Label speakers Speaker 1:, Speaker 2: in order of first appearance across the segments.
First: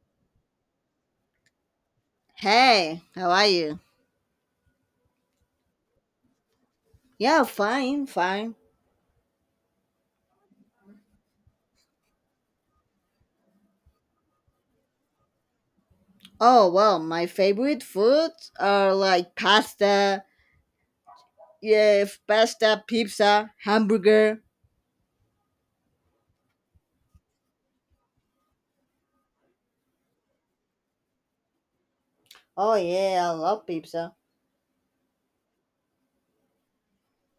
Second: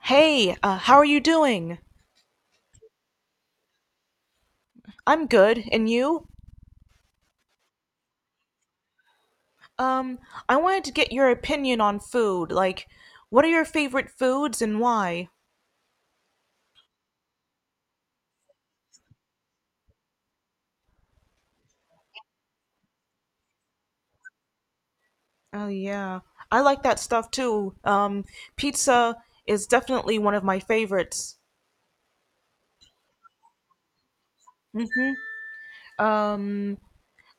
Speaker 1: Hey, how are you doing?
Speaker 2: Hey, how are you?
Speaker 1: I'm good, and you?
Speaker 2: Yeah, fine, fine.
Speaker 1: Um, I wanted to get your opinion on food. What are your favorite foods and why?
Speaker 2: Oh, well, my favorite foods are like pasta, yeah, pasta, pizza, hamburger.
Speaker 1: Oh, yeah. I like that stuff too. Pizza is definitely one of my favorites.
Speaker 2: Oh, yeah, I love pizza.
Speaker 1: mm hmm Um,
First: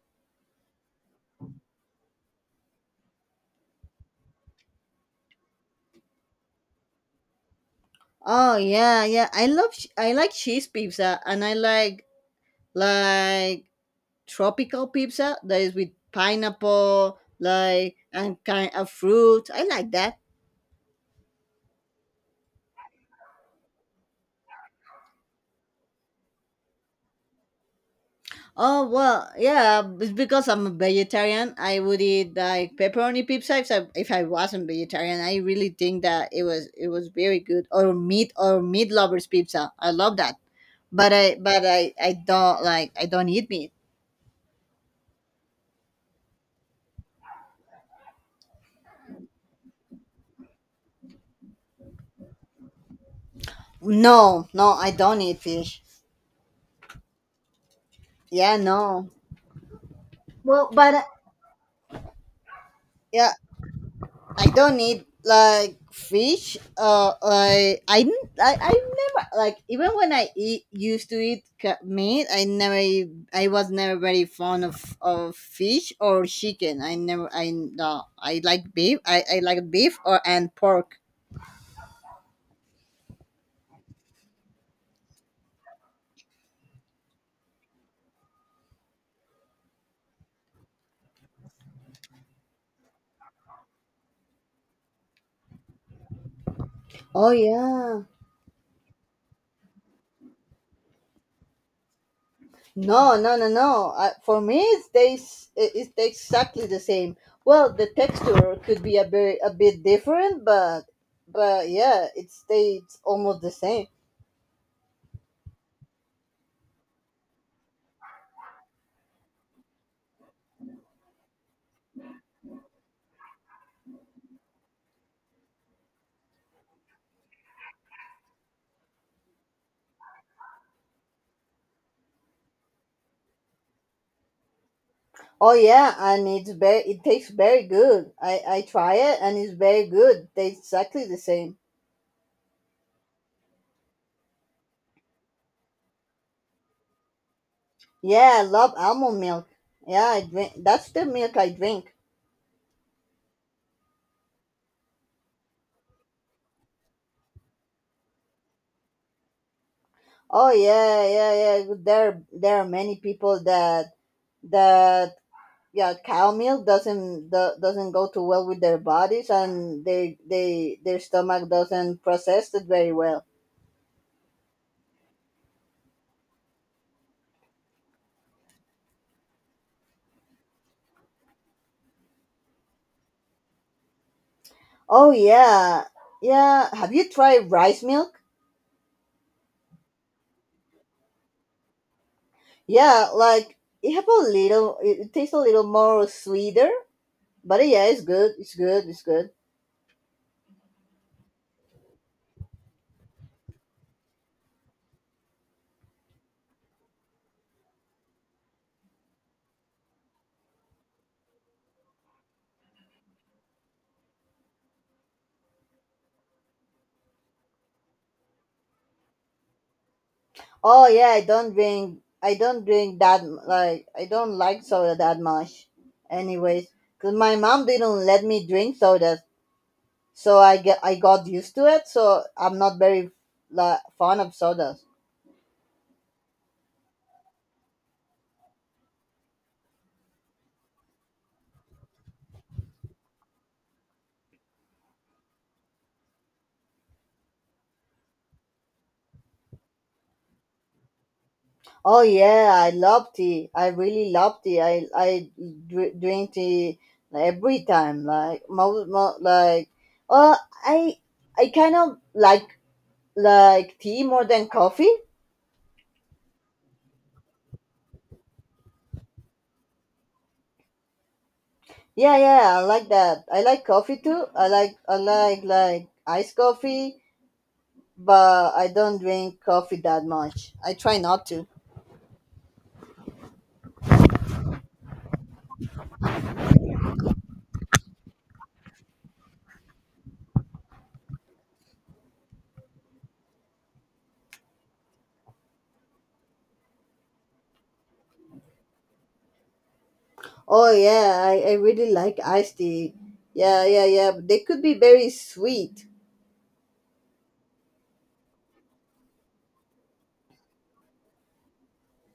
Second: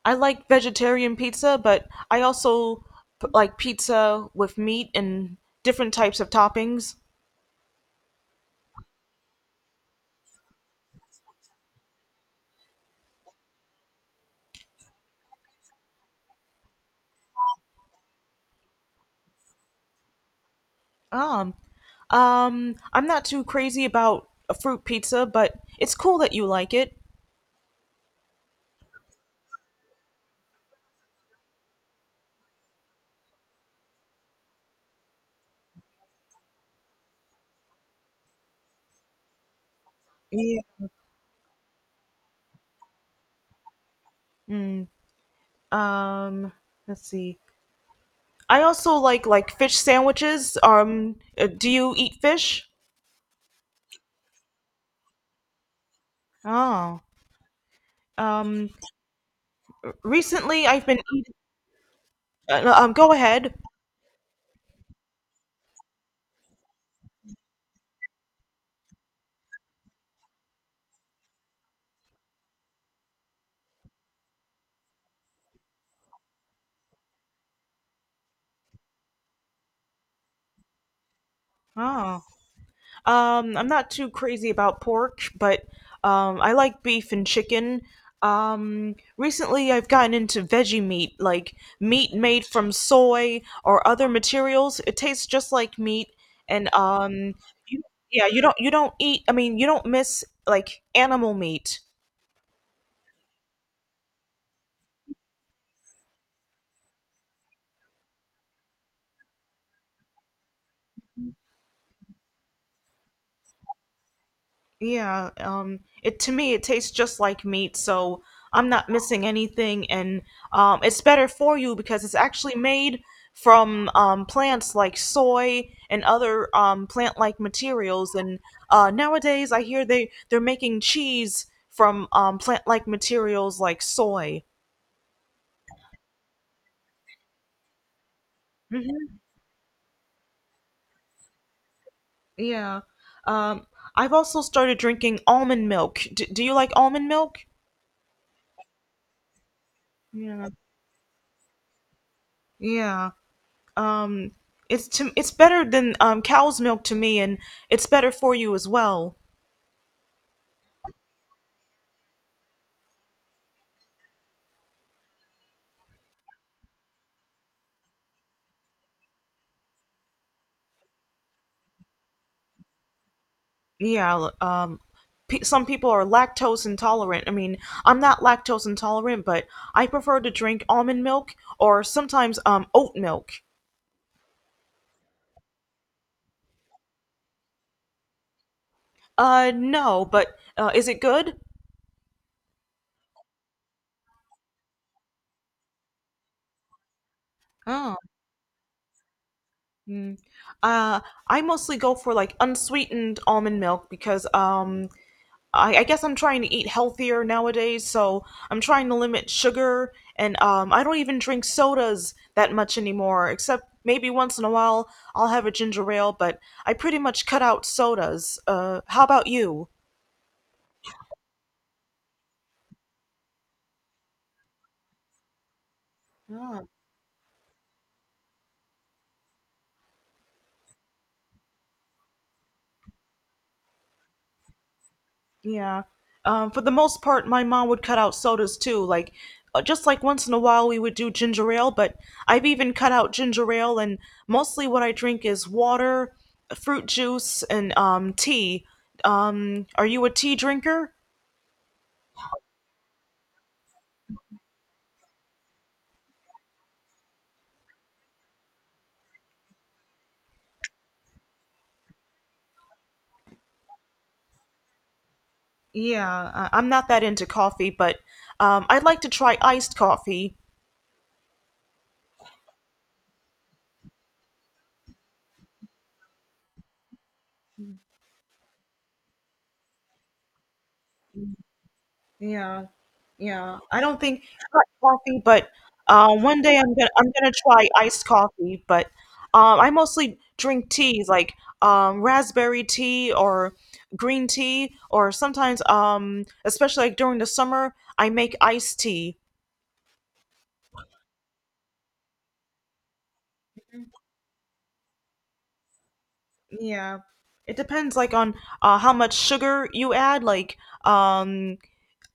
Speaker 1: I like vegetarian pizza, but I also like pizza with meat and different types of toppings.
Speaker 2: Oh, yeah, yeah. I like cheese pizza and I like tropical pizza that is with pineapple, like and kind of fruit. I like that.
Speaker 1: Um, I'm not too crazy about a fruit pizza, but it's cool that you like it.
Speaker 2: Oh well, yeah. It's because I'm a vegetarian. I would eat like pepperoni pizza if I wasn't vegetarian. I really think that it was very good. Or meat lovers pizza. I love that.
Speaker 1: Yeah.
Speaker 2: But I don't like I don't eat meat.
Speaker 1: Mm, um, let's see. I also like fish sandwiches. Do you eat fish?
Speaker 2: No, I don't eat fish.
Speaker 1: Oh,
Speaker 2: Yeah,
Speaker 1: um,
Speaker 2: no.
Speaker 1: recently
Speaker 2: Well,
Speaker 1: I've
Speaker 2: but
Speaker 1: been eating. No, go
Speaker 2: yeah,
Speaker 1: ahead.
Speaker 2: I don't need like fish. Like I never like even when I eat used to eat meat. I was never very fond of fish or chicken. I never, I no, I like beef. I like beef or and pork.
Speaker 1: Oh. I'm not too crazy about pork, but I like beef and chicken. Recently, I've gotten into veggie meat, like meat made from soy or other materials. It tastes just like meat, and
Speaker 2: Oh
Speaker 1: um, you,
Speaker 2: yeah.
Speaker 1: yeah, you don't eat. I mean, you don't miss like animal meat.
Speaker 2: No, no, no, no. For me, it tastes exactly the same. Well, the texture could be a bit different, but yeah, it stays almost the same.
Speaker 1: Yeah, it to me it tastes just like meat, so I'm not missing anything, and it's better for you because it's actually made from plants like soy and other plant-like materials. And nowadays, I hear they're making cheese from plant-like materials like soy.
Speaker 2: Oh yeah, and it tastes very good. I try
Speaker 1: hmm
Speaker 2: it and it's very good. Tastes exactly the same.
Speaker 1: Yeah, um, I've also started drinking almond milk. D Do you like almond milk?
Speaker 2: Yeah, I love almond milk. Yeah, I
Speaker 1: Yeah.
Speaker 2: drink, that's the milk I drink.
Speaker 1: Yeah. Um, it's to it's better than cow's milk to me, and it's better for you as well.
Speaker 2: Oh yeah, yeah, yeah. There are many people that that yeah, cow milk doesn't go too well with their bodies and they, their stomach doesn't process it very well.
Speaker 1: Yeah. Some people are lactose intolerant. I mean, I'm not lactose intolerant, but I prefer to drink almond milk or sometimes oat milk.
Speaker 2: Oh yeah. Yeah, have you tried rice milk?
Speaker 1: No, but is it good?
Speaker 2: Yeah, like it have a little. It tastes a little more sweeter, but yeah,
Speaker 1: Oh.
Speaker 2: it's good. It's good. It's good.
Speaker 1: mm. Uh, I mostly go for like unsweetened almond milk because I guess I'm trying to eat healthier nowadays, so I'm trying to limit sugar, and I don't even drink sodas that much anymore, except maybe once in a while I'll have a ginger ale, but I pretty much cut out sodas. How about you?
Speaker 2: Oh yeah, I don't drink that. Like I don't like soda that much. Anyways, cause my mom didn't let me drink sodas, so I got used to it. So I'm not very like fond of sodas.
Speaker 1: Yeah. For the most part, my mom would cut out sodas too. Like, just like once in a while, we would do ginger ale, but I've even cut out ginger ale, and mostly what I drink is water, fruit juice, and tea. Are you a tea drinker?
Speaker 2: Oh yeah, I love tea. I really love tea. Drink tea every time. Like most, mo like well, I I kind of like tea more than coffee.
Speaker 1: I'm not that into coffee, but I'd like to try iced coffee.
Speaker 2: Yeah, yeah, I like that. I like coffee too. I like iced coffee, but I don't drink coffee that much. I try not to.
Speaker 1: Yeah, yeah. I don't think not coffee, but one day I'm gonna try iced coffee. But I mostly drink teas like raspberry tea or green tea, or sometimes especially like during the summer, I make iced tea.
Speaker 2: Oh yeah, I really like iced tea. Yeah, yeah, yeah. But they could be very sweet.
Speaker 1: Yeah, it depends like on how much sugar you add. Like um,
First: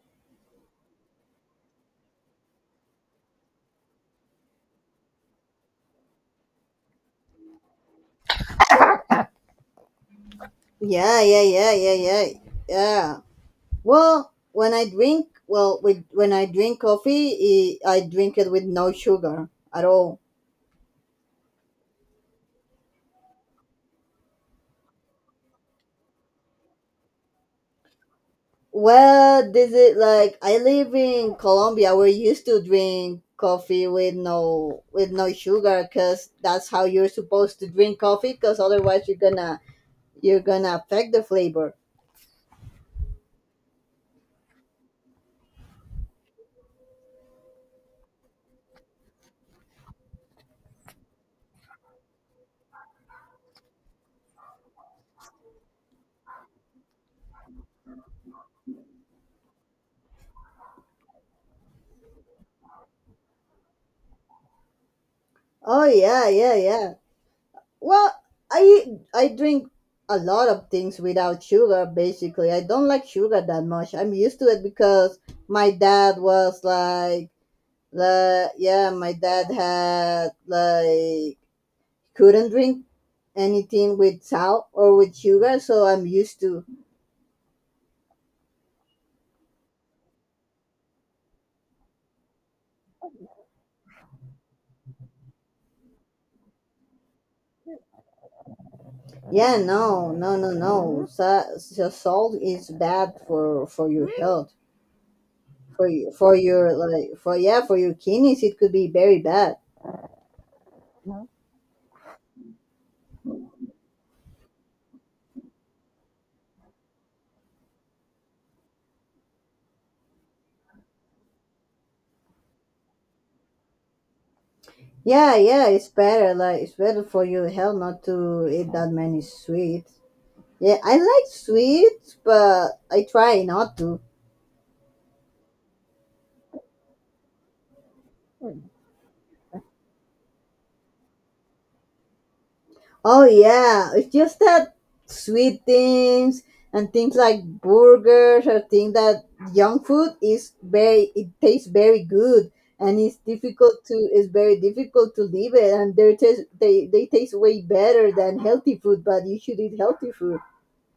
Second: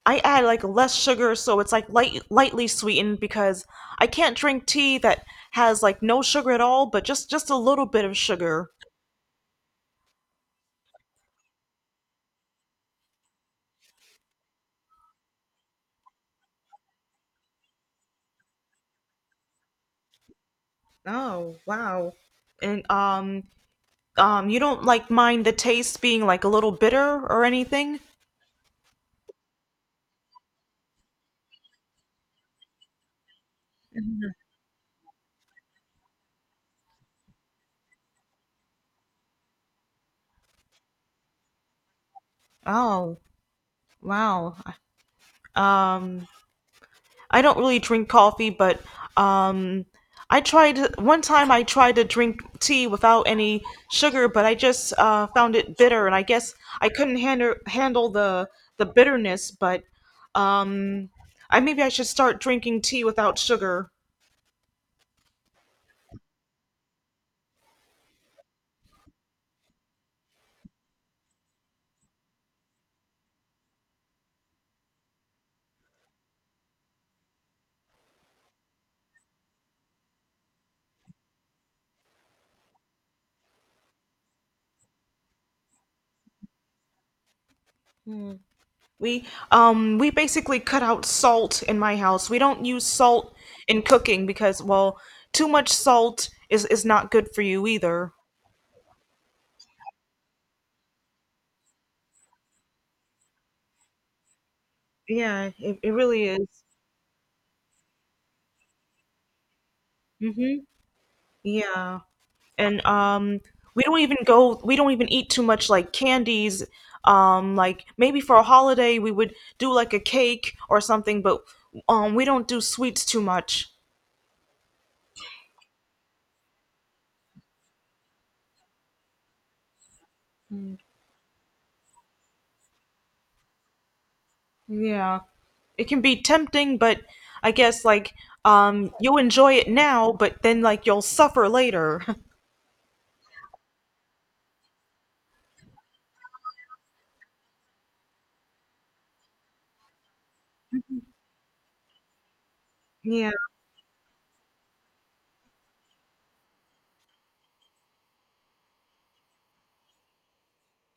Speaker 1: I add like less sugar, so it's like lightly sweetened because I can't drink tea that has like no sugar at all, but just a little bit of sugar.
Speaker 2: Yeah, yeah, yeah, yeah, yeah, yeah. Well, well, with when I drink coffee, I drink it with no sugar at all.
Speaker 1: Oh, wow. And you don't like mind the taste being like a little bitter or anything.
Speaker 2: Well, this is like I live in Colombia. We're used to drink coffee with no, with no sugar because that's how you're supposed to drink coffee. Because otherwise, you're gonna affect the flavor.
Speaker 1: Oh, wow. Um, I don't really drink coffee, but um, I tried one time. I tried to drink tea without any sugar, but I just found it bitter, and I guess I couldn't handle the bitterness. But um, I maybe I should start drinking tea without sugar.
Speaker 2: Oh yeah, yeah, yeah. Well, I I drink a lot of things without sugar. Basically, I don't like sugar that much. I'm used to it because my dad was like, the yeah, my dad had like couldn't drink anything with salt or with sugar, so I'm used to.
Speaker 1: Hmm. We we basically cut out salt in my house. We don't use salt in cooking because well, too much salt is not good for you either.
Speaker 2: Yeah, no, no, no, no. So, salt is bad for your health.
Speaker 1: Yeah,
Speaker 2: For,
Speaker 1: it
Speaker 2: you, for
Speaker 1: really
Speaker 2: your like for yeah for your kidneys it could be very bad.
Speaker 1: is. Yeah. And we don't even eat too much like candies. Like maybe for a holiday we would do like a cake or something, but we don't do sweets too much.
Speaker 2: Yeah, yeah, it's better. Like it's better for your health not to eat that many sweets. Yeah, I like sweets, but I try not to.
Speaker 1: Yeah. It can be tempting, but I guess you enjoy it now, but then like you'll suffer later.
Speaker 2: Oh yeah, it's just that sweet things and things like burgers or things that junk food is very it tastes very good and
Speaker 1: Yeah.
Speaker 2: it's very difficult to leave it and they taste way better than healthy food but you should eat healthy food.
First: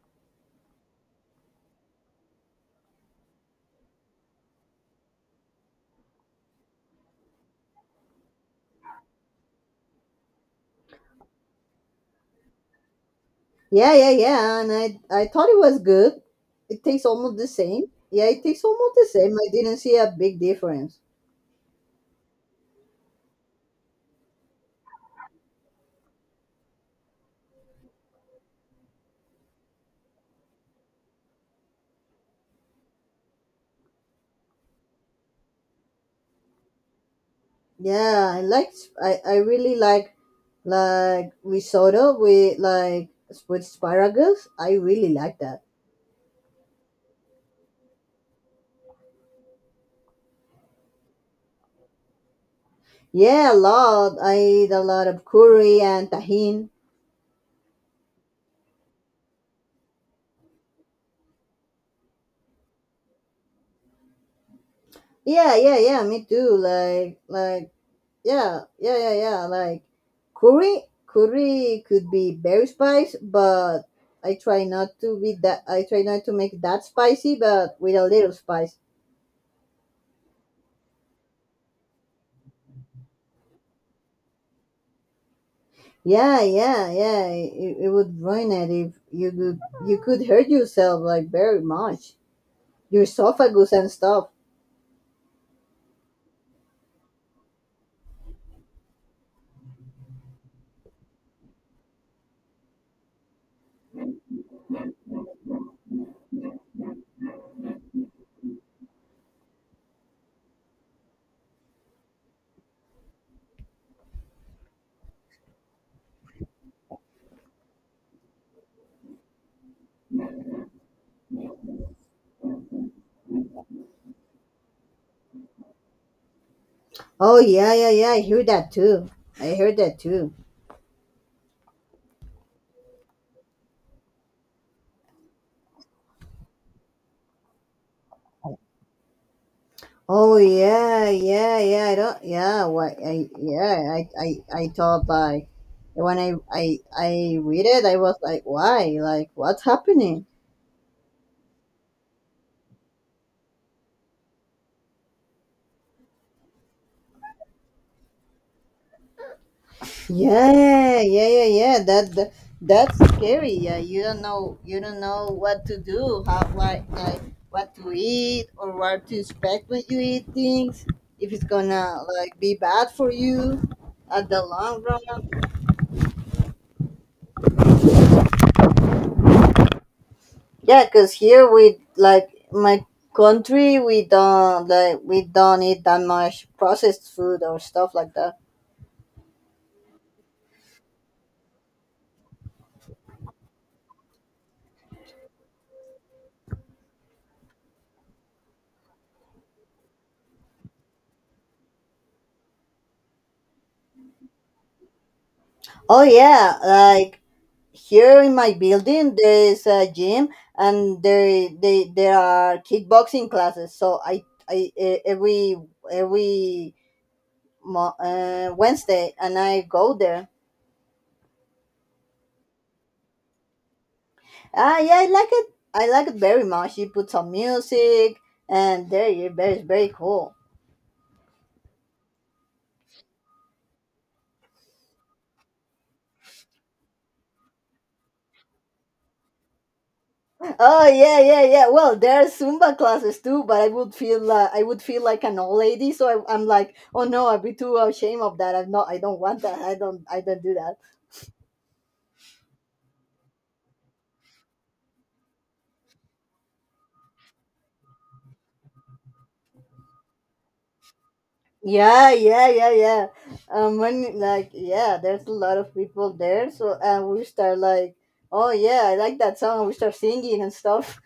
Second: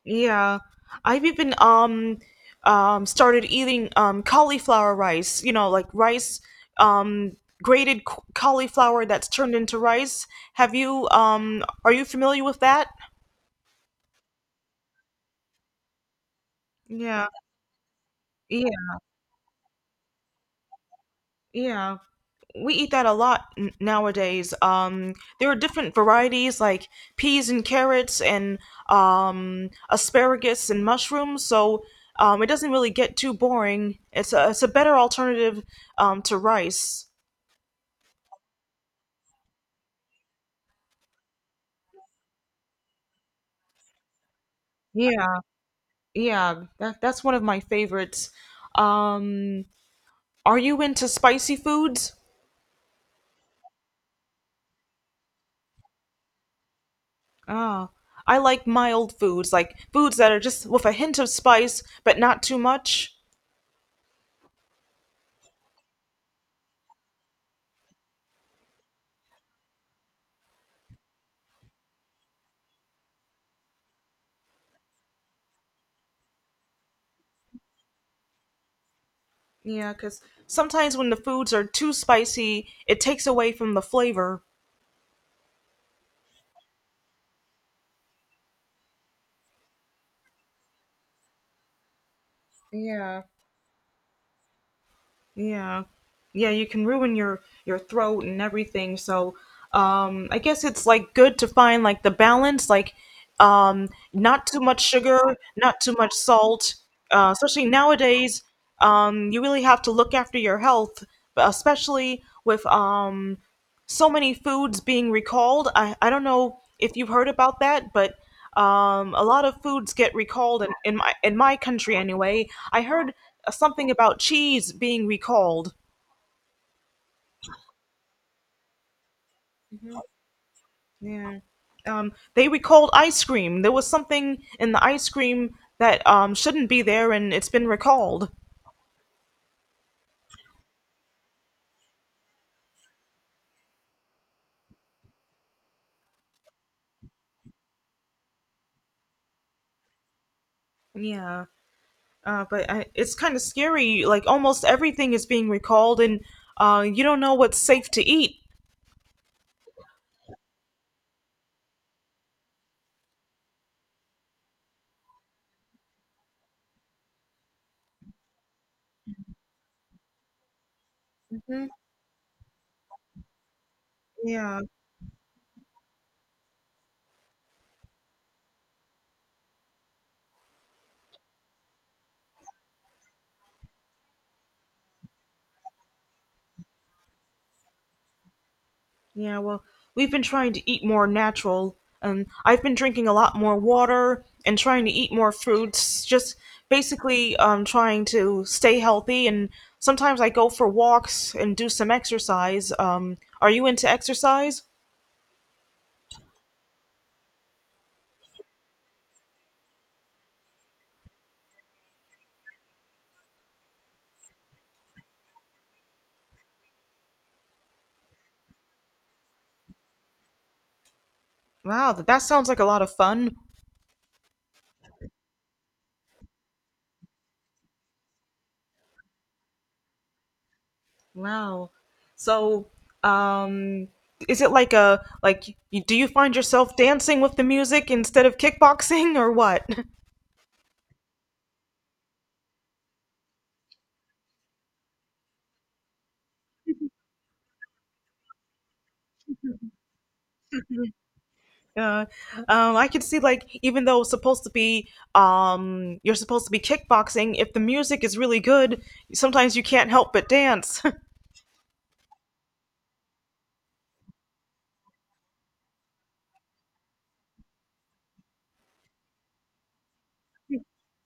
Speaker 1: Yeah, I've even Started eating cauliflower rice, you know, like rice um cauliflower that's turned into rice. Have you Are you familiar with that?
Speaker 2: Yeah, yeah, yeah. And I thought it was good. It tastes
Speaker 1: Yeah.
Speaker 2: almost the same. Yeah, it tastes
Speaker 1: Yeah.
Speaker 2: almost the same. I didn't see a big difference.
Speaker 1: Yeah. We eat that a lot nowadays. There are different varieties like peas and carrots and asparagus and mushrooms, so it doesn't really get too boring. It's a better alternative to rice.
Speaker 2: Yeah, I like, I really like risotto with like with asparagus. I really
Speaker 1: Yeah,
Speaker 2: like that.
Speaker 1: yeah. That that's one of my favorites. Um, are you into spicy foods?
Speaker 2: Yeah, a lot. I eat a lot of curry and tahine.
Speaker 1: Ah, I like mild foods, like foods that are just with a hint of spice, but not too much.
Speaker 2: Yeah, yeah, yeah, me too. Like yeah, yeah, yeah, yeah. Like curry could be very spice, but I try not to be that. I try not to make that spicy, but with a little spice.
Speaker 1: Yeah, 'cause sometimes when the foods are too spicy, it takes away from the flavor.
Speaker 2: Yeah, yeah, yeah. It would ruin it if you could. You could hurt yourself like very much. Your
Speaker 1: Yeah.
Speaker 2: esophagus and stuff.
Speaker 1: Yeah. Yeah, you can ruin your throat and everything. So, I guess it's like good to find like the balance, like not too much sugar, not too much salt. Especially nowadays, you really have to look after your health, but especially with so many foods being recalled. I don't know if you've heard about that, but a lot of foods get recalled in my country anyway. I heard something about cheese being recalled.
Speaker 2: Oh yeah, yeah, yeah. I heard that too. I heard that too.
Speaker 1: Yeah. They recalled ice cream. There was something in the ice cream that shouldn't be there, and it's been recalled.
Speaker 2: Oh yeah, yeah, yeah. I don't. Yeah, what? I yeah. I thought by when I read it, I was like, why? Like, what's happening?
Speaker 1: Yeah, but it's kind of scary. Like almost everything is being recalled, and you don't know what's safe to eat.
Speaker 2: Yeah, yeah, yeah, yeah. That, that's scary. Yeah, you don't know. You don't know what to do. How like what to eat or what to expect when you eat things. If it's
Speaker 1: hmm
Speaker 2: gonna like be bad for you at the
Speaker 1: Yeah.
Speaker 2: long run. Yeah, cause here we like my country we don't like we don't eat that much processed food or stuff like that.
Speaker 1: Yeah, well, we've been trying to eat more natural, and I've been drinking a lot more water and trying to eat more fruits, just basically trying to stay healthy. And sometimes I go for walks and do some exercise. Are you into exercise?
Speaker 2: Oh yeah, like here in my building there is a gym and there they there are kickboxing classes. So I e- every mo- Wednesday and I go there.
Speaker 1: Wow, that sounds like a lot of fun.
Speaker 2: Ah yeah, I like it. I like it very much. You put some music and there you very very cool.
Speaker 1: Wow. So, um, is it like a do you find yourself dancing with the music instead of kickboxing or what?
Speaker 2: Oh yeah, yeah, yeah. Well, there are Zumba classes too, but I would feel like an old lady, so I'm like, oh no, I'd be too ashamed of that. I'm not. I don't want that. I don't. I don't do that.
Speaker 1: Yeah, I could see like even though it's supposed to be you're supposed to be kickboxing, if the music is really good, sometimes you can't help but dance.
Speaker 2: Yeah, yeah, yeah, yeah. When like yeah, there's a lot of people there, so and we start like, oh yeah, I like that song. We start singing and stuff.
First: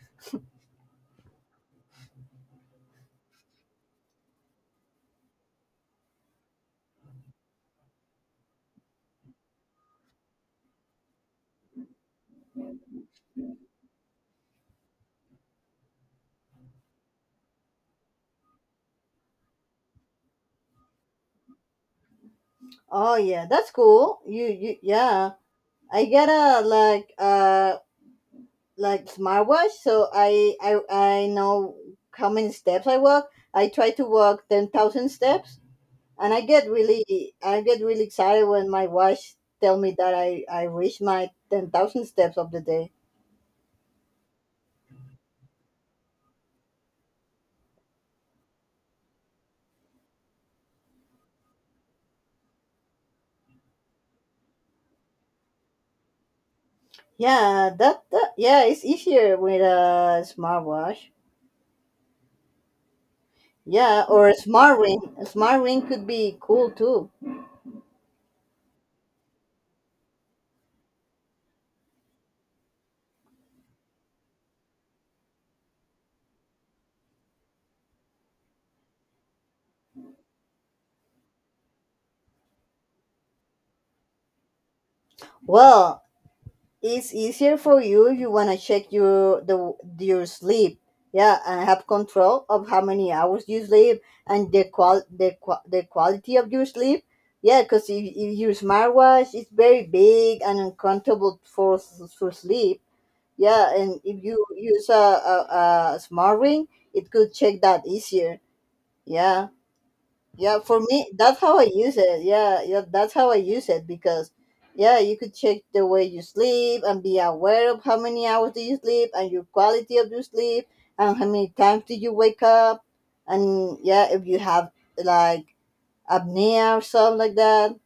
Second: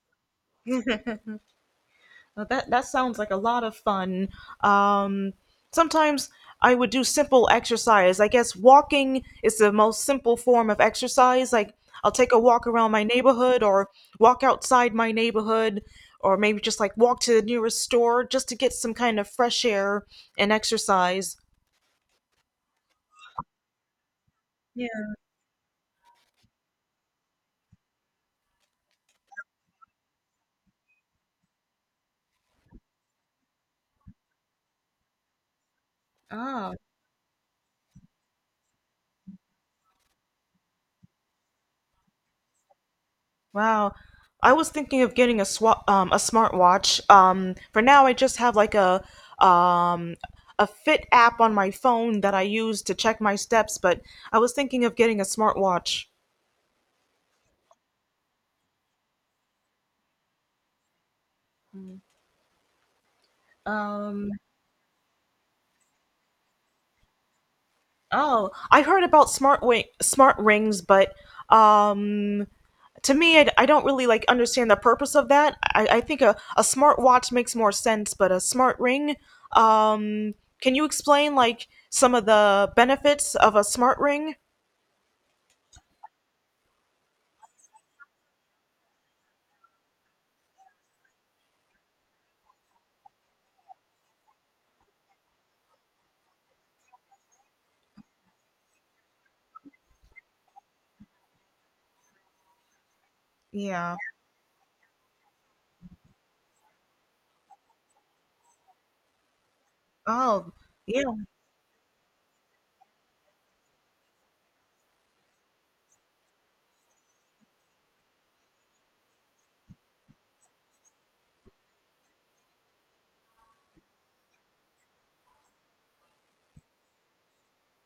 Speaker 1: Now that that sounds like a lot of fun. Um, Sometimes I would do simple exercise. I guess walking is the most simple form of exercise. Like I'll take a walk around my neighborhood or walk outside my neighborhood or maybe just like walk to the nearest store just to get some kind of fresh air and exercise.
Speaker 2: Oh yeah, that's cool. You
Speaker 1: Yeah.
Speaker 2: yeah. I gotta like smartwatch so I know how many steps I walk, I try to walk 10,000 steps and I get
Speaker 1: Ah,
Speaker 2: really, I get really excited when my watch tell me that i reached my 10,000 steps of the day.
Speaker 1: wow. I was thinking of getting a a smartwatch. For now, I just have like um, a Fit app on my phone that I use to check my steps. But I was thinking of getting a smartwatch.
Speaker 2: Yeah that, that yeah it's easier with a smartwatch. Yeah, or
Speaker 1: Um,
Speaker 2: a smart ring, a smart ring could be cool too.
Speaker 1: oh, I heard about smart rings, but um, to me, I don't really like understand the purpose of that. I think a smart watch makes more sense, but a smart ring, um, can you explain like some of the benefits of a smart ring?
Speaker 2: Well, it's easier for you if you wanna check your the your sleep. Yeah, and have control of how many hours you sleep and the quality of your sleep. Yeah, because if your smartwatch is very big and uncomfortable for for sleep. Yeah,
Speaker 1: Yeah.
Speaker 2: and if you use a smart ring, it could check that easier. Yeah.
Speaker 1: Oh,
Speaker 2: Yeah, for me,
Speaker 1: yeah.
Speaker 2: that's how I use it. Yeah, yeah, that's how I use it because, yeah, you could check the way you sleep and be aware of how many hours do you sleep and your quality of your sleep and how many times do you wake up, and yeah, if you have like apnea or something like that.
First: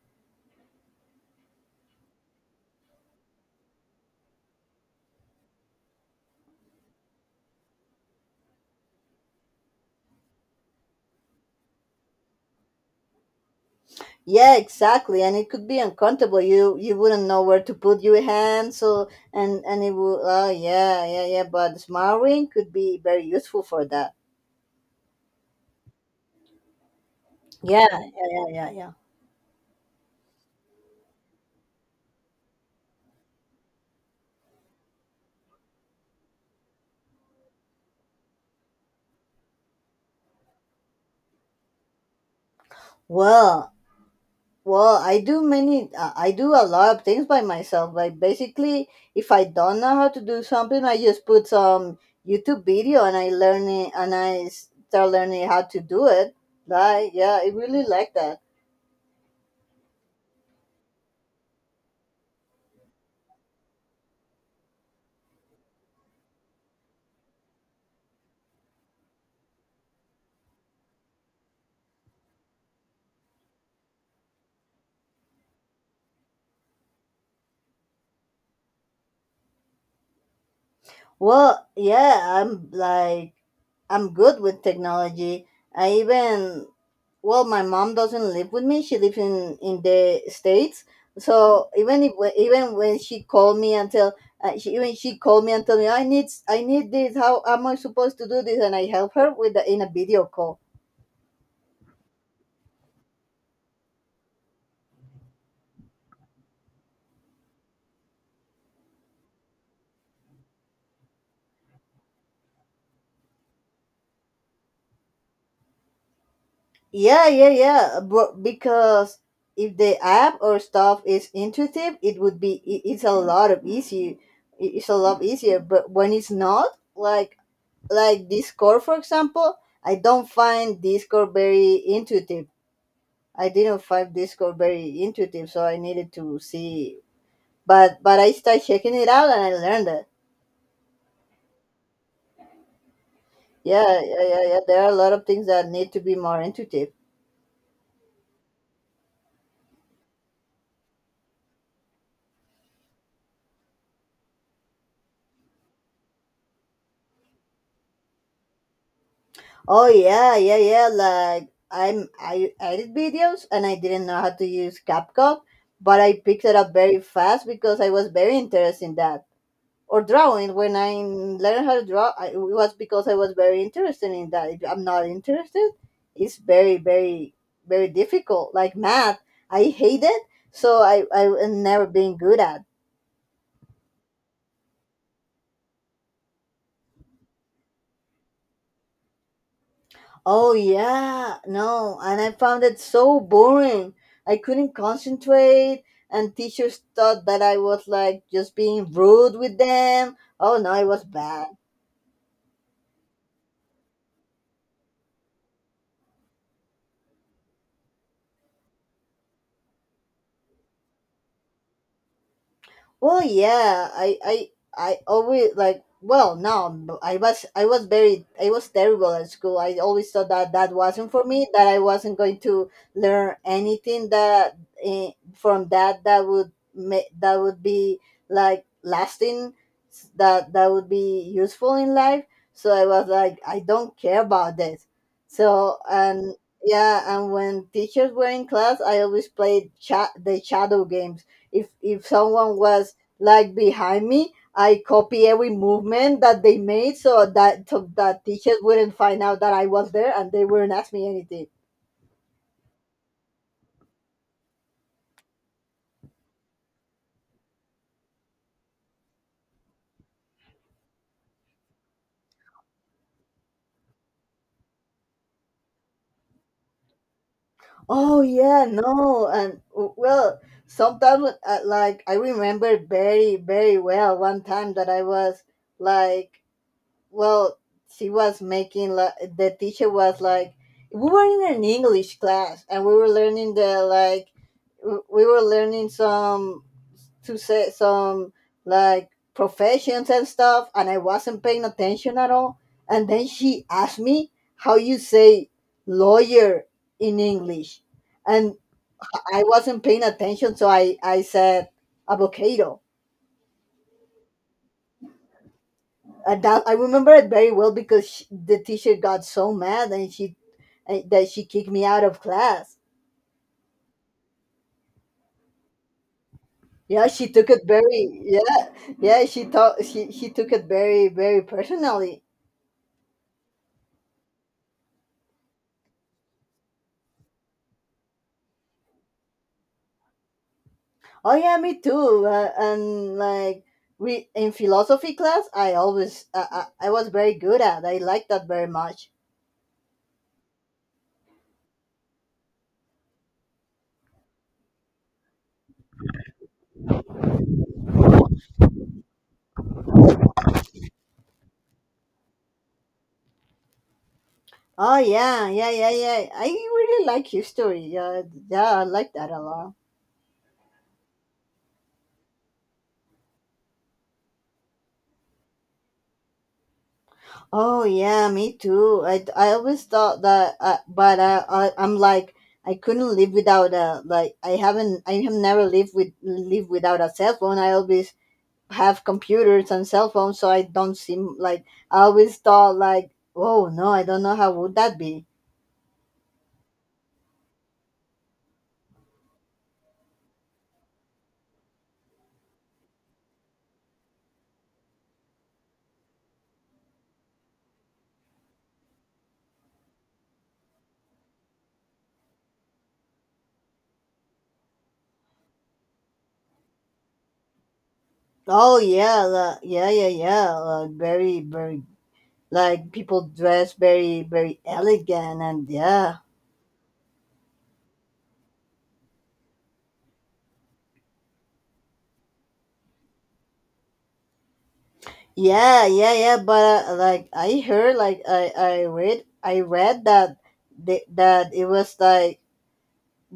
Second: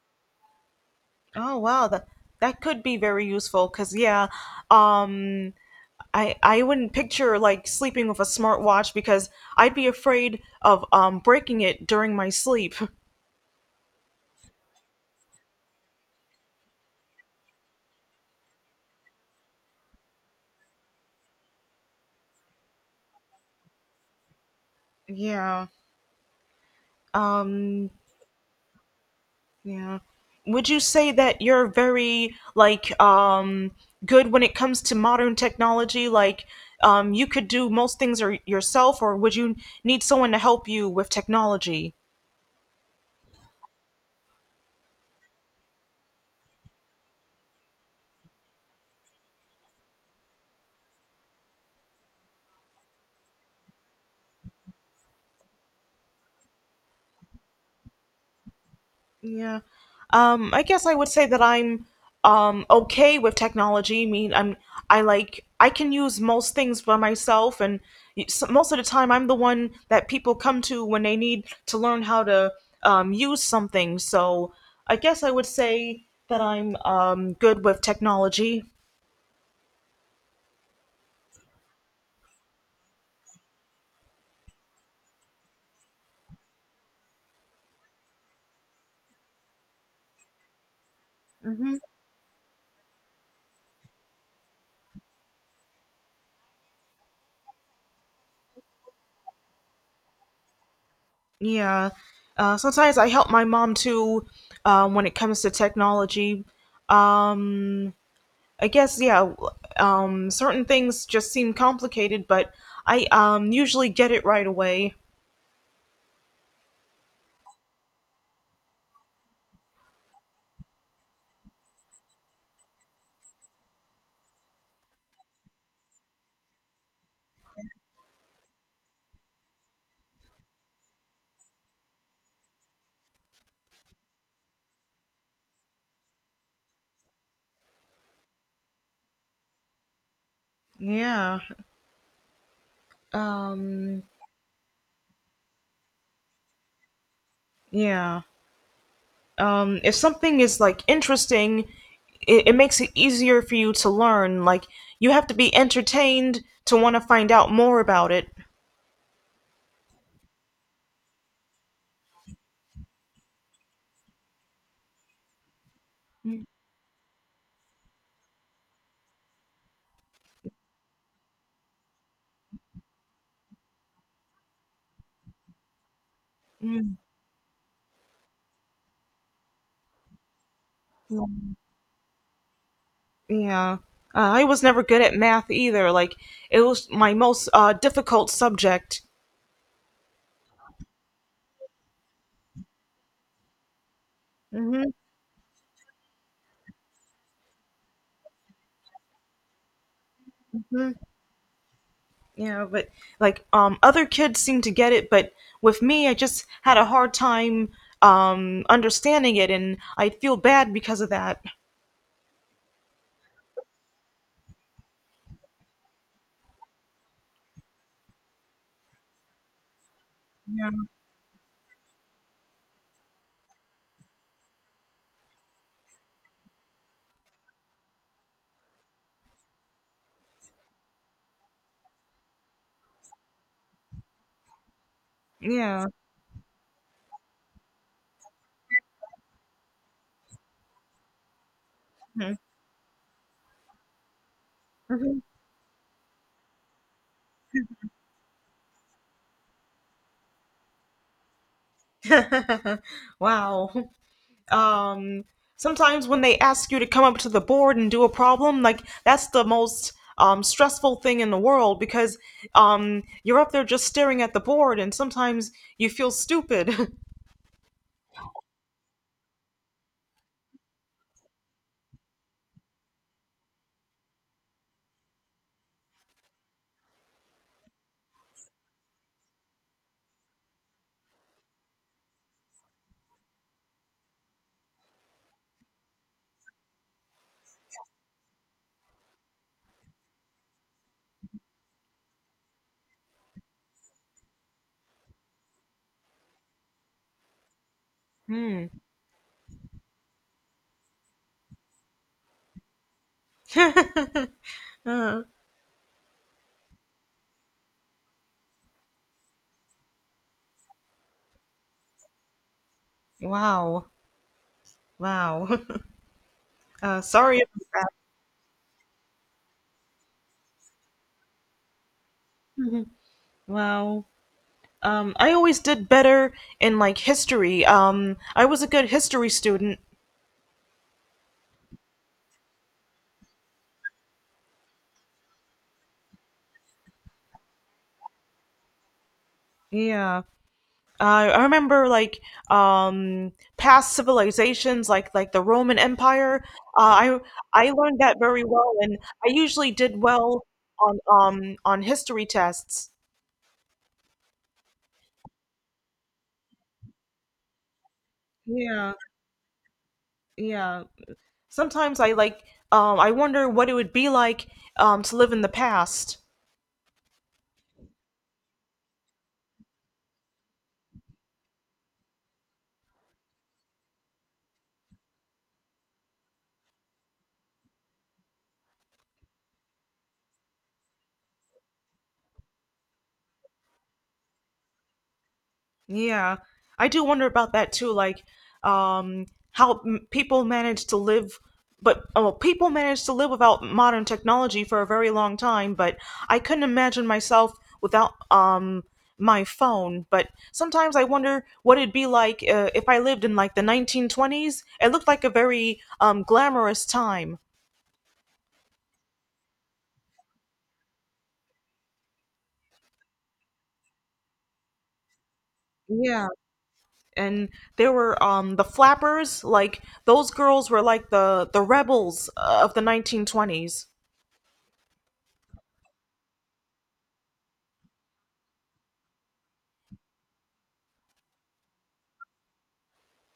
Speaker 1: Oh, wow. That could be very useful because yeah, um, I wouldn't picture like sleeping with a smartwatch because I'd be afraid of breaking it during my sleep.
Speaker 2: Yeah, exactly, and it could be uncomfortable. You wouldn't know where to put your hand, so and it would. Oh yeah, yeah, yeah. But smart ring could be very useful for that.
Speaker 1: Yeah.
Speaker 2: Yeah,
Speaker 1: Um,
Speaker 2: yeah, yeah, yeah, yeah.
Speaker 1: yeah. Would you say that you're very good when it comes to modern technology? You could do most things or yourself, or would you need someone to help you with technology?
Speaker 2: Well, Well, I do a lot of things by myself. Like basically, if I don't know how to do something, I just put some YouTube video and I learn it, and I start learning how to do it. Like, yeah, I really like that.
Speaker 1: Yeah. I guess I would say that I'm okay with technology. I mean, I'm I like I can use most things by myself, and y- s most of the time I'm the one that people come to when they need to learn how to use something. So I guess I would say that I'm good with technology.
Speaker 2: Well, yeah, I'm like I'm good with technology. I even well, my mom doesn't live with me. She lives in the states. So
Speaker 1: hmm
Speaker 2: even if even when she called me and tell me I need, I need this. How am I supposed to do this? And I help her with the, in a video call.
Speaker 1: Yeah. Sometimes I help my mom too, when it comes to technology. Um, I guess yeah, certain things just seem complicated, but I usually get it right away.
Speaker 2: Yeah, yeah, yeah. But because if the app or stuff is intuitive, it would be it's a lot of easier. It's a lot easier. But when it's not, like Discord, for example, I don't find Discord very intuitive. I didn't find Discord very intuitive, so I needed to see. But I started checking it out and I learned that.
Speaker 1: Yeah.
Speaker 2: Yeah,
Speaker 1: Um
Speaker 2: yeah, yeah, yeah. There are a lot of things that need to be more intuitive.
Speaker 1: yeah. If something is like interesting, it makes it easier for you to learn. Like you have to be entertained to want to find out more about it.
Speaker 2: Oh yeah, yeah, yeah. Like I edit videos and I didn't know how to use CapCut, but I picked it up very fast because I was very interested in that. Or drawing when I learned how to draw, it was because I was very interested in that. If I'm not interested, it's very,
Speaker 1: Mm,
Speaker 2: very, very difficult. Like math, I hate it, so I have never been good at.
Speaker 1: Yeah. I was never good at math either. Like it was my most difficult subject.
Speaker 2: Oh yeah, no, and I found it so boring. I couldn't
Speaker 1: Mhm.
Speaker 2: concentrate, and teachers thought that I was like just being rude with them. Oh no, it was bad.
Speaker 1: Yeah, but like other kids seem to get it, but with me I just had a hard time understanding it and I feel bad because of that.
Speaker 2: Well, yeah, I always like. Well, no, b- I was very, I was terrible at school. I always thought that that
Speaker 1: Yeah.
Speaker 2: wasn't for me, that I wasn't going to learn anything eh, from that would be like lasting, that that would be useful in life. So I was like, I don't care about this. So
Speaker 1: Yeah.
Speaker 2: and Yeah, and when teachers were in class, I always the shadow game. If
Speaker 1: Mhm.
Speaker 2: someone was like behind me, I
Speaker 1: Mhm.
Speaker 2: copy every movement that they made, so that teachers wouldn't find out that I was there and they wouldn't ask me anything.
Speaker 1: Wow. Um Sometimes when they ask you to come up to the board and do a problem, like that's the most stressful thing in the world because you're up there just staring at the board and sometimes you feel stupid.
Speaker 2: Oh yeah, no, and sometimes like I remember very very well one time that i was like well. She was making like, the teacher was like, we were in an English class and we were learning we were learning some to say some like professions and stuff, and I wasn't paying attention at all. And then she asked me how you say lawyer in English. And
Speaker 1: Hmm.
Speaker 2: I wasn't paying attention, so I said avocado.
Speaker 1: Uh,
Speaker 2: And that, I remember it very well because the teacher got so mad and she and that she kicked me out of class.
Speaker 1: wow. Wow.
Speaker 2: Yeah, she
Speaker 1: Sorry
Speaker 2: took it
Speaker 1: about that.
Speaker 2: very, yeah, yeah, she took it very very personally.
Speaker 1: Wow. I always did better in like history. I was a good history student.
Speaker 2: Oh yeah, me too. And like we in philosophy class, I always I was very good at. I liked that very much.
Speaker 1: Yeah. I remember like past civilizations like the Roman Empire. Uh, I I learned that very well and I usually did well on history tests.
Speaker 2: Oh yeah, yeah, yeah, yeah. I really like history. Yeah, yeah, I
Speaker 1: Yeah,
Speaker 2: like that a lot.
Speaker 1: yeah. Sometimes I like I wonder what it would be like to live in the past.
Speaker 2: Oh yeah, me too. I always thought that, but I I'm like I couldn't live without a like I have never lived without a cell phone. I always have computers and cell phones, so I don't seem like. I always thought like, oh no, I don't know how would that be.
Speaker 1: Yeah, I do wonder about that too. Like, um, people manage to live, but oh, well, people manage to live without modern technology for a very long time. But I couldn't imagine myself without my phone. But sometimes I wonder what it'd be like if I lived in like the 1920s. It looked like a very glamorous time.
Speaker 2: Oh yeah, yeah, yeah, yeah. Like very, very like people dress very, very elegant, and yeah,
Speaker 1: Yeah, and there were the flappers. Like those girls were like the rebels of the 1920s.
Speaker 2: yeah, yeah, yeah. But like I heard, I read that that it was like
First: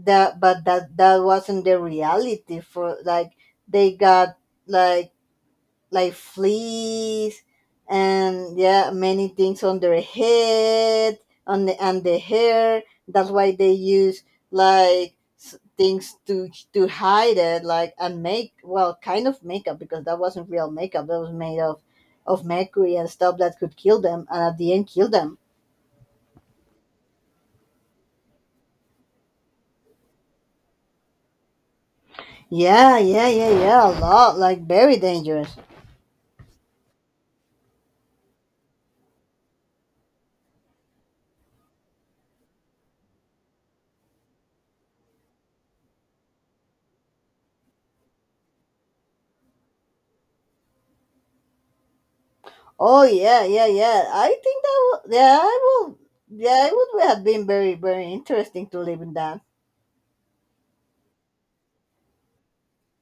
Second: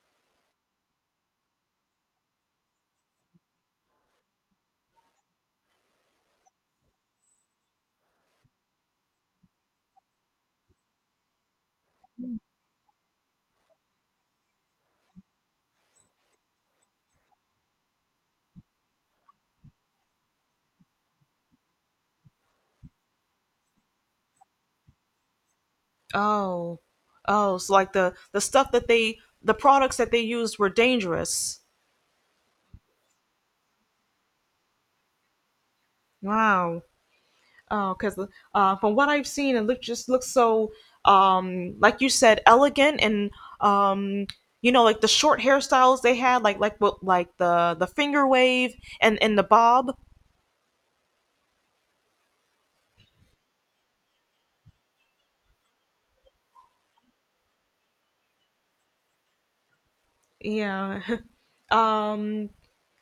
Speaker 2: that, but that that wasn't the reality for like. They got like fleas and yeah many things on their head, on the and the hair. That's why they use like things to hide it, like, and make, well, kind of makeup, because that wasn't real makeup. That was made of mercury and stuff that could kill them, and at the end kill them.
Speaker 1: Oh, oh, so like the stuff that they the products that they used were dangerous.
Speaker 2: Yeah, yeah, yeah, yeah, a lot, like very dangerous.
Speaker 1: Wow. Oh, because from what I've seen, it look just looks so like you said elegant and um you know like the short hairstyles they had like the finger wave and the bob.
Speaker 2: Oh yeah, yeah, yeah, I think that. Will, yeah, I will, yeah, it would have been very, very interesting to live in that.
Speaker 1: Yeah. Um,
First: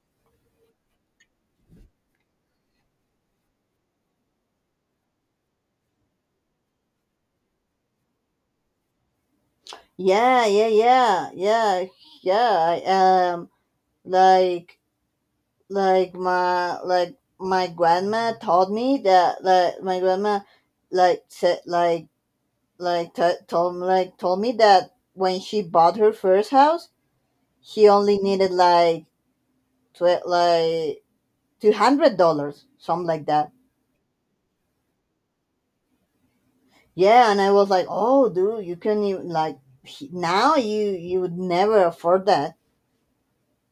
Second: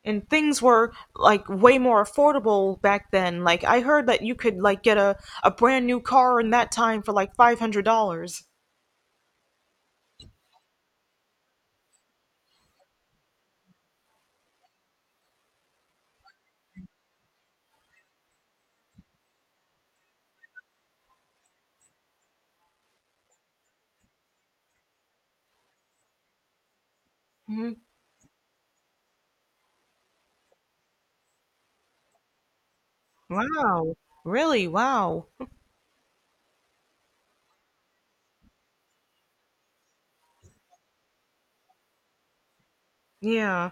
Speaker 1: and things were like way more affordable back then. Like I heard that you could like get a brand new car in that time for like $500.
Speaker 2: Yeah, yeah, yeah, yeah, yeah. I, like, like my, Like my grandma told me that, like, my grandma, like, said, like, t- told, like, told me that when she bought her first house,
Speaker 1: Mhm.
Speaker 2: she only needed tw- like, $200, something like that.
Speaker 1: Wow. Really? Wow.
Speaker 2: Yeah, and I was like, oh, dude, you can even now you would never afford that.
Speaker 1: Yeah.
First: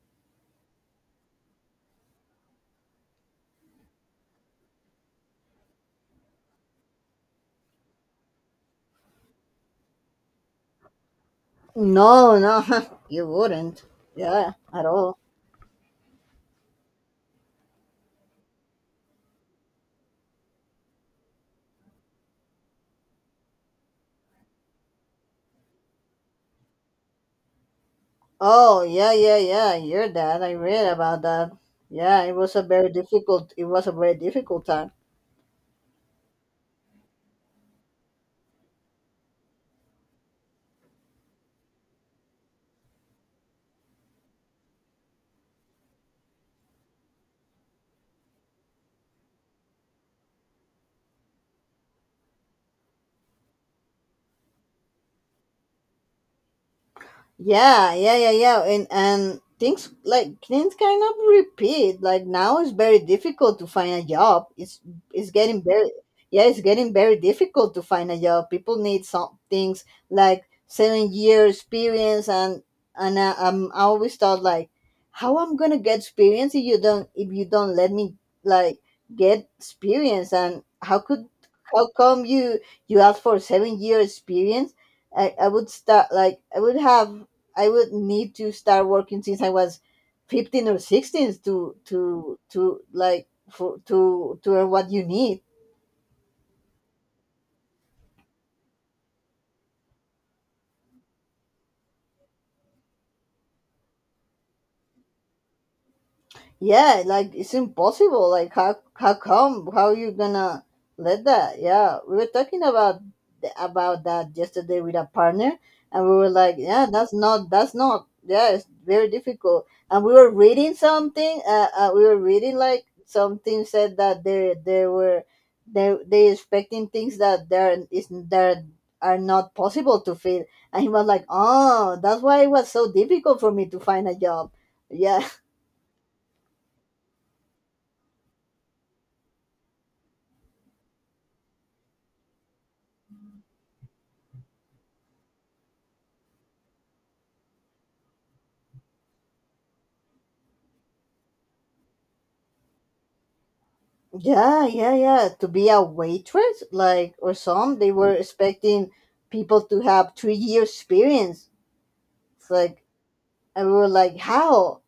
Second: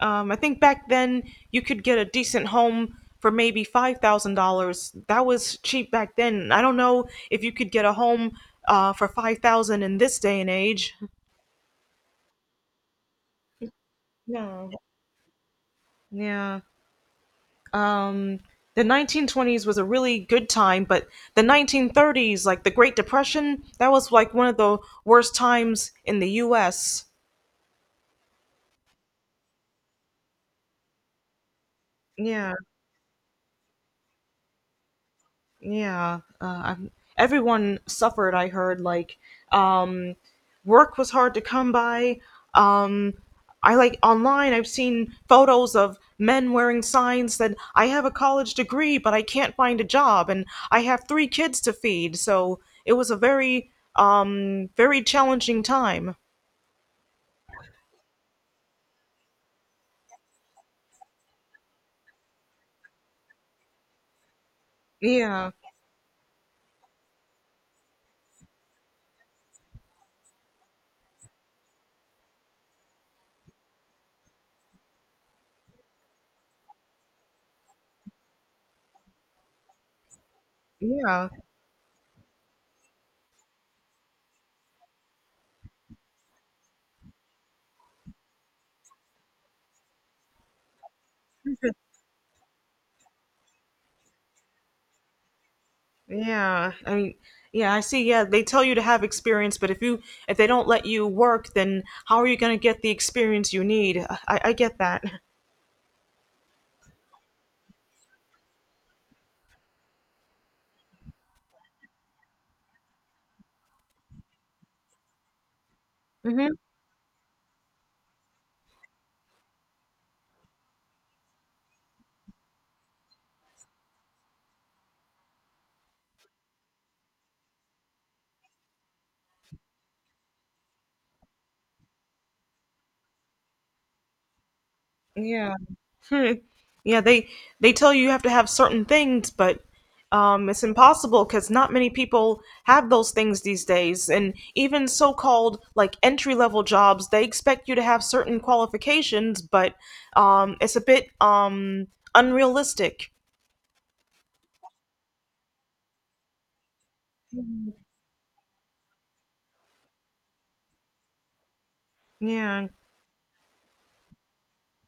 Speaker 1: I think back then you could get a decent home for maybe $5,000. That was cheap back then. I don't know if you could get a home for 5,000 in this day and age.
Speaker 2: No, no, you wouldn't. Yeah,
Speaker 1: Yeah.
Speaker 2: at all.
Speaker 1: Yeah. Um, the 1920s was a really good time, but the 1930s, like the Great Depression, that was like one of the worst times in the US.
Speaker 2: Oh, yeah, yeah, yeah. Your dad. I read about that. Yeah, it
Speaker 1: Yeah.
Speaker 2: was a very difficult. It was a very difficult time.
Speaker 1: Yeah, uh, I'm, everyone suffered. I heard like um, work was hard to come by. Um, I like online, I've seen photos of men wearing signs that I have a college degree, but I can't find a job, and I have 3 kids to feed. So it was a very, very challenging time.
Speaker 2: Yeah, yeah, yeah, yeah. And things like things kind of repeat. Like now it's very difficult to find a job. It's
Speaker 1: Yeah,
Speaker 2: getting very, yeah, it's getting very difficult to find a job. People need some things like 7 year experience, and I always thought like how I'm gonna get experience if you don't let me like get experience, and how could,
Speaker 1: yeah.
Speaker 2: how come you ask for 7 year experience. I would start like I would have, I would need to start working since I was 15 or 16 to like for to earn what you need.
Speaker 1: Yeah, I mean, yeah, I see. Yeah, they tell you to have experience, but if they don't let you work, then how are you going to get the experience you need? I get that.
Speaker 2: Yeah, like it's impossible. Like how come, how you gonna let that. Yeah, we were talking about about that yesterday with a partner, and we were
Speaker 1: Hmm.
Speaker 2: like yeah that's not, that's not, yeah, it's very difficult. And we were reading something, uh, we were reading like something said that they were, they expecting things that there is that are not possible to feel. And he was like, oh that's why it was so difficult for me to find a job. Yeah.
Speaker 1: Yeah. Hmm. Yeah, they tell you you have to have certain things, but it's impossible because not many people have those things these days. And even so-called like entry-level jobs, they expect you to have certain qualifications, but it's a bit unrealistic.
Speaker 2: Yeah, yeah, yeah. To be a waitress, like, or some, they were expecting people to have 3 years experience. It's
Speaker 1: Yeah.
Speaker 2: like, and we were like, how?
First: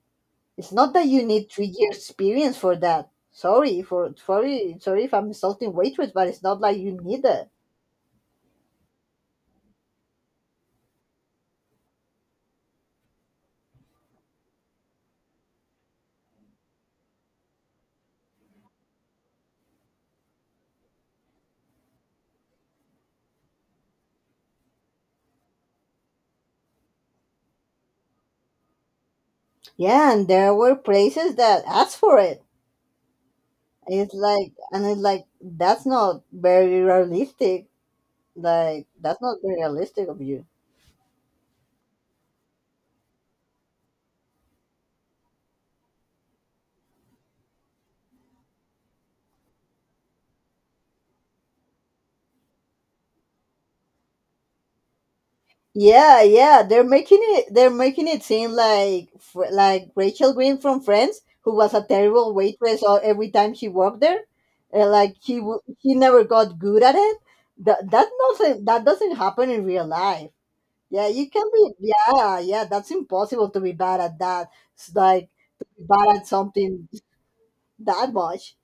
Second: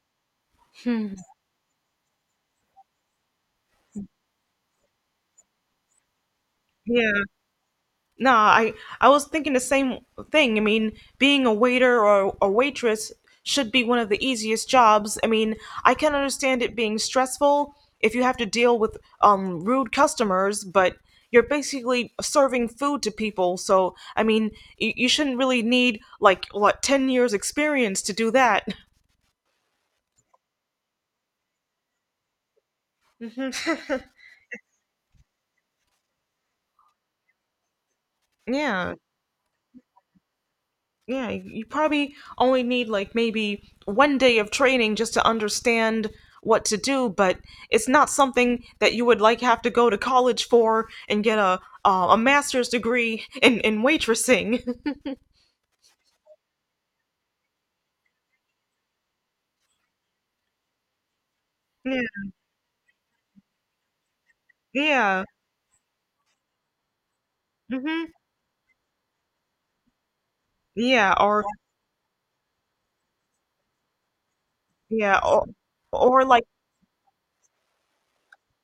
Speaker 2: It's not that
Speaker 1: Hmm.
Speaker 2: you need 3 years experience for that. Sorry for sorry sorry if I'm insulting waitress, but it's not like you
Speaker 1: Yeah.
Speaker 2: need it.
Speaker 1: No, I was thinking the same thing. I mean, being a waiter or a waitress should be one of the easiest jobs. I mean, I can understand it being stressful if you have to deal with rude customers, but you're basically serving food to people. So, I mean, you shouldn't really need like what 10 years experience to do that.
Speaker 2: Yeah, and there were places that asked for it.
Speaker 1: Mhm.
Speaker 2: It's like, and it's like that's not very realistic. Like
Speaker 1: Yeah.
Speaker 2: that's not very realistic of you.
Speaker 1: Yeah, you probably only need like maybe 1 day of training just to understand what to do, but it's not something that you would like have to go to college for and get a master's degree in waitressing.
Speaker 2: Yeah, yeah, they're making it. They're making it seem like like Rachel Green from Friends, who was a
Speaker 1: Yeah,
Speaker 2: terrible waitress. Or every time she worked there. Like
Speaker 1: yeah,
Speaker 2: she never got good at it.
Speaker 1: hmm,
Speaker 2: That doesn't happen in real life. Yeah,
Speaker 1: yeah,
Speaker 2: you
Speaker 1: or
Speaker 2: can be. Yeah, yeah, that's impossible to be bad at that. It's
Speaker 1: yeah,
Speaker 2: like to be bad
Speaker 1: or
Speaker 2: at
Speaker 1: like
Speaker 2: something that much.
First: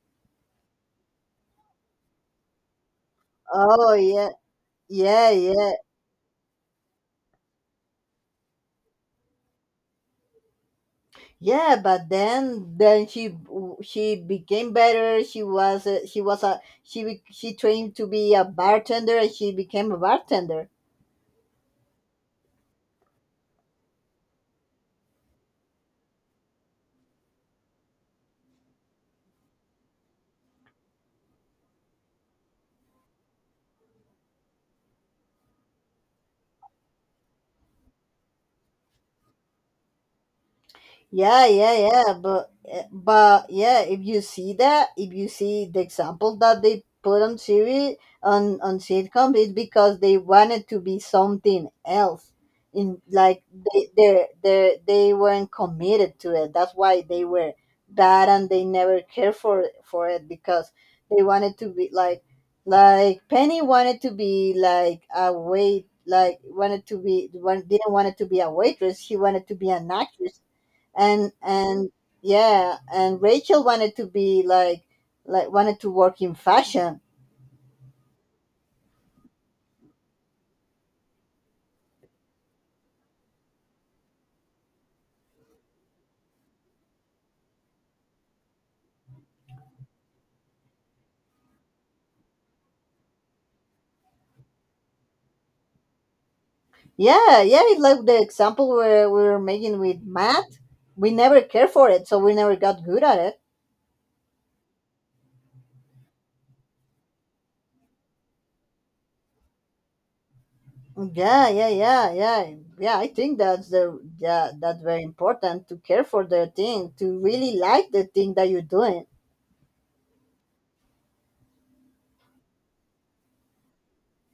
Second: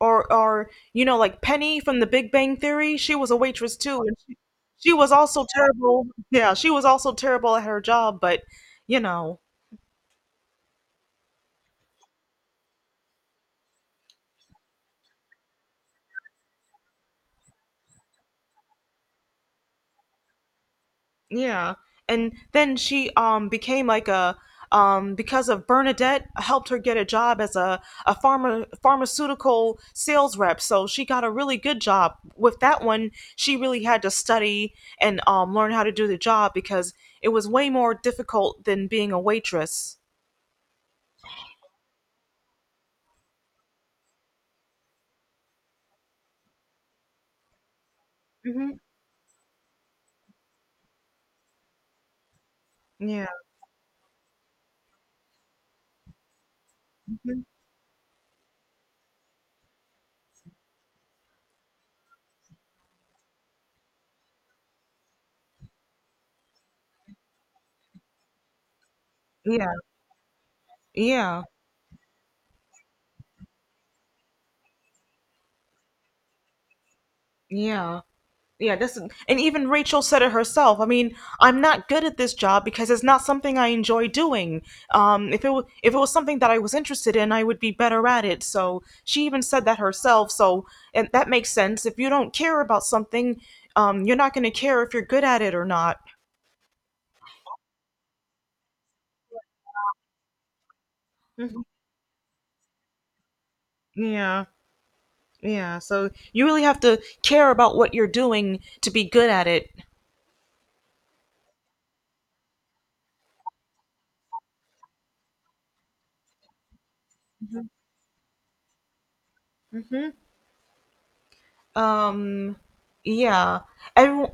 Speaker 1: or you know, like Penny from The Big Bang Theory, she was a waitress
Speaker 2: Oh
Speaker 1: too,
Speaker 2: yeah,
Speaker 1: she was
Speaker 2: yeah,
Speaker 1: also
Speaker 2: yeah.
Speaker 1: terrible. Yeah, she was also terrible at her job, but you know.
Speaker 2: Yeah, but then she became better. She was a, she was a she be- She trained to be a bartender and she became a bartender.
Speaker 1: Yeah. And then she became like a because of Bernadette helped her get a job as a pharmaceutical sales rep. So she got a really good job. With that one, she really had to study and learn how to do the job because it was way more difficult than being a waitress.
Speaker 2: Yeah, yeah, yeah, but eh, but yeah, if you see the example that they put on series on
Speaker 1: Mhm.
Speaker 2: sitcom, it's because they wanted to be something else. In
Speaker 1: Yeah.
Speaker 2: like they weren't committed to it. That's why they were bad and they never cared for it, because they wanted to be like Penny wanted to be like a wait like wanted to be one didn't want it to be a waitress. She wanted to be
Speaker 1: Yeah.
Speaker 2: an actress, and
Speaker 1: Yeah.
Speaker 2: and yeah. And Rachel wanted to be like wanted to work in fashion.
Speaker 1: Yeah. yeah this is- and even Rachel said it herself. I mean, I'm not good at this job because it's not something I enjoy doing. If it was something that I was interested in, I would be better at it, so she even said that herself. So and that makes sense, if you don't care about something, you're not going to care if you're good at it or not.
Speaker 2: Yeah, yeah, it's like the example where we were making with Matt, we never
Speaker 1: Mhm.
Speaker 2: cared for it so we never got good at it.
Speaker 1: Yeah, yeah, so you really have to care about what you're doing to be good at it.
Speaker 2: Yeah, yeah, yeah, yeah, yeah, I think that's the, yeah, that's very important, to care for their thing, to really like the thing that you're doing.
Speaker 1: Um, yeah. Everyone,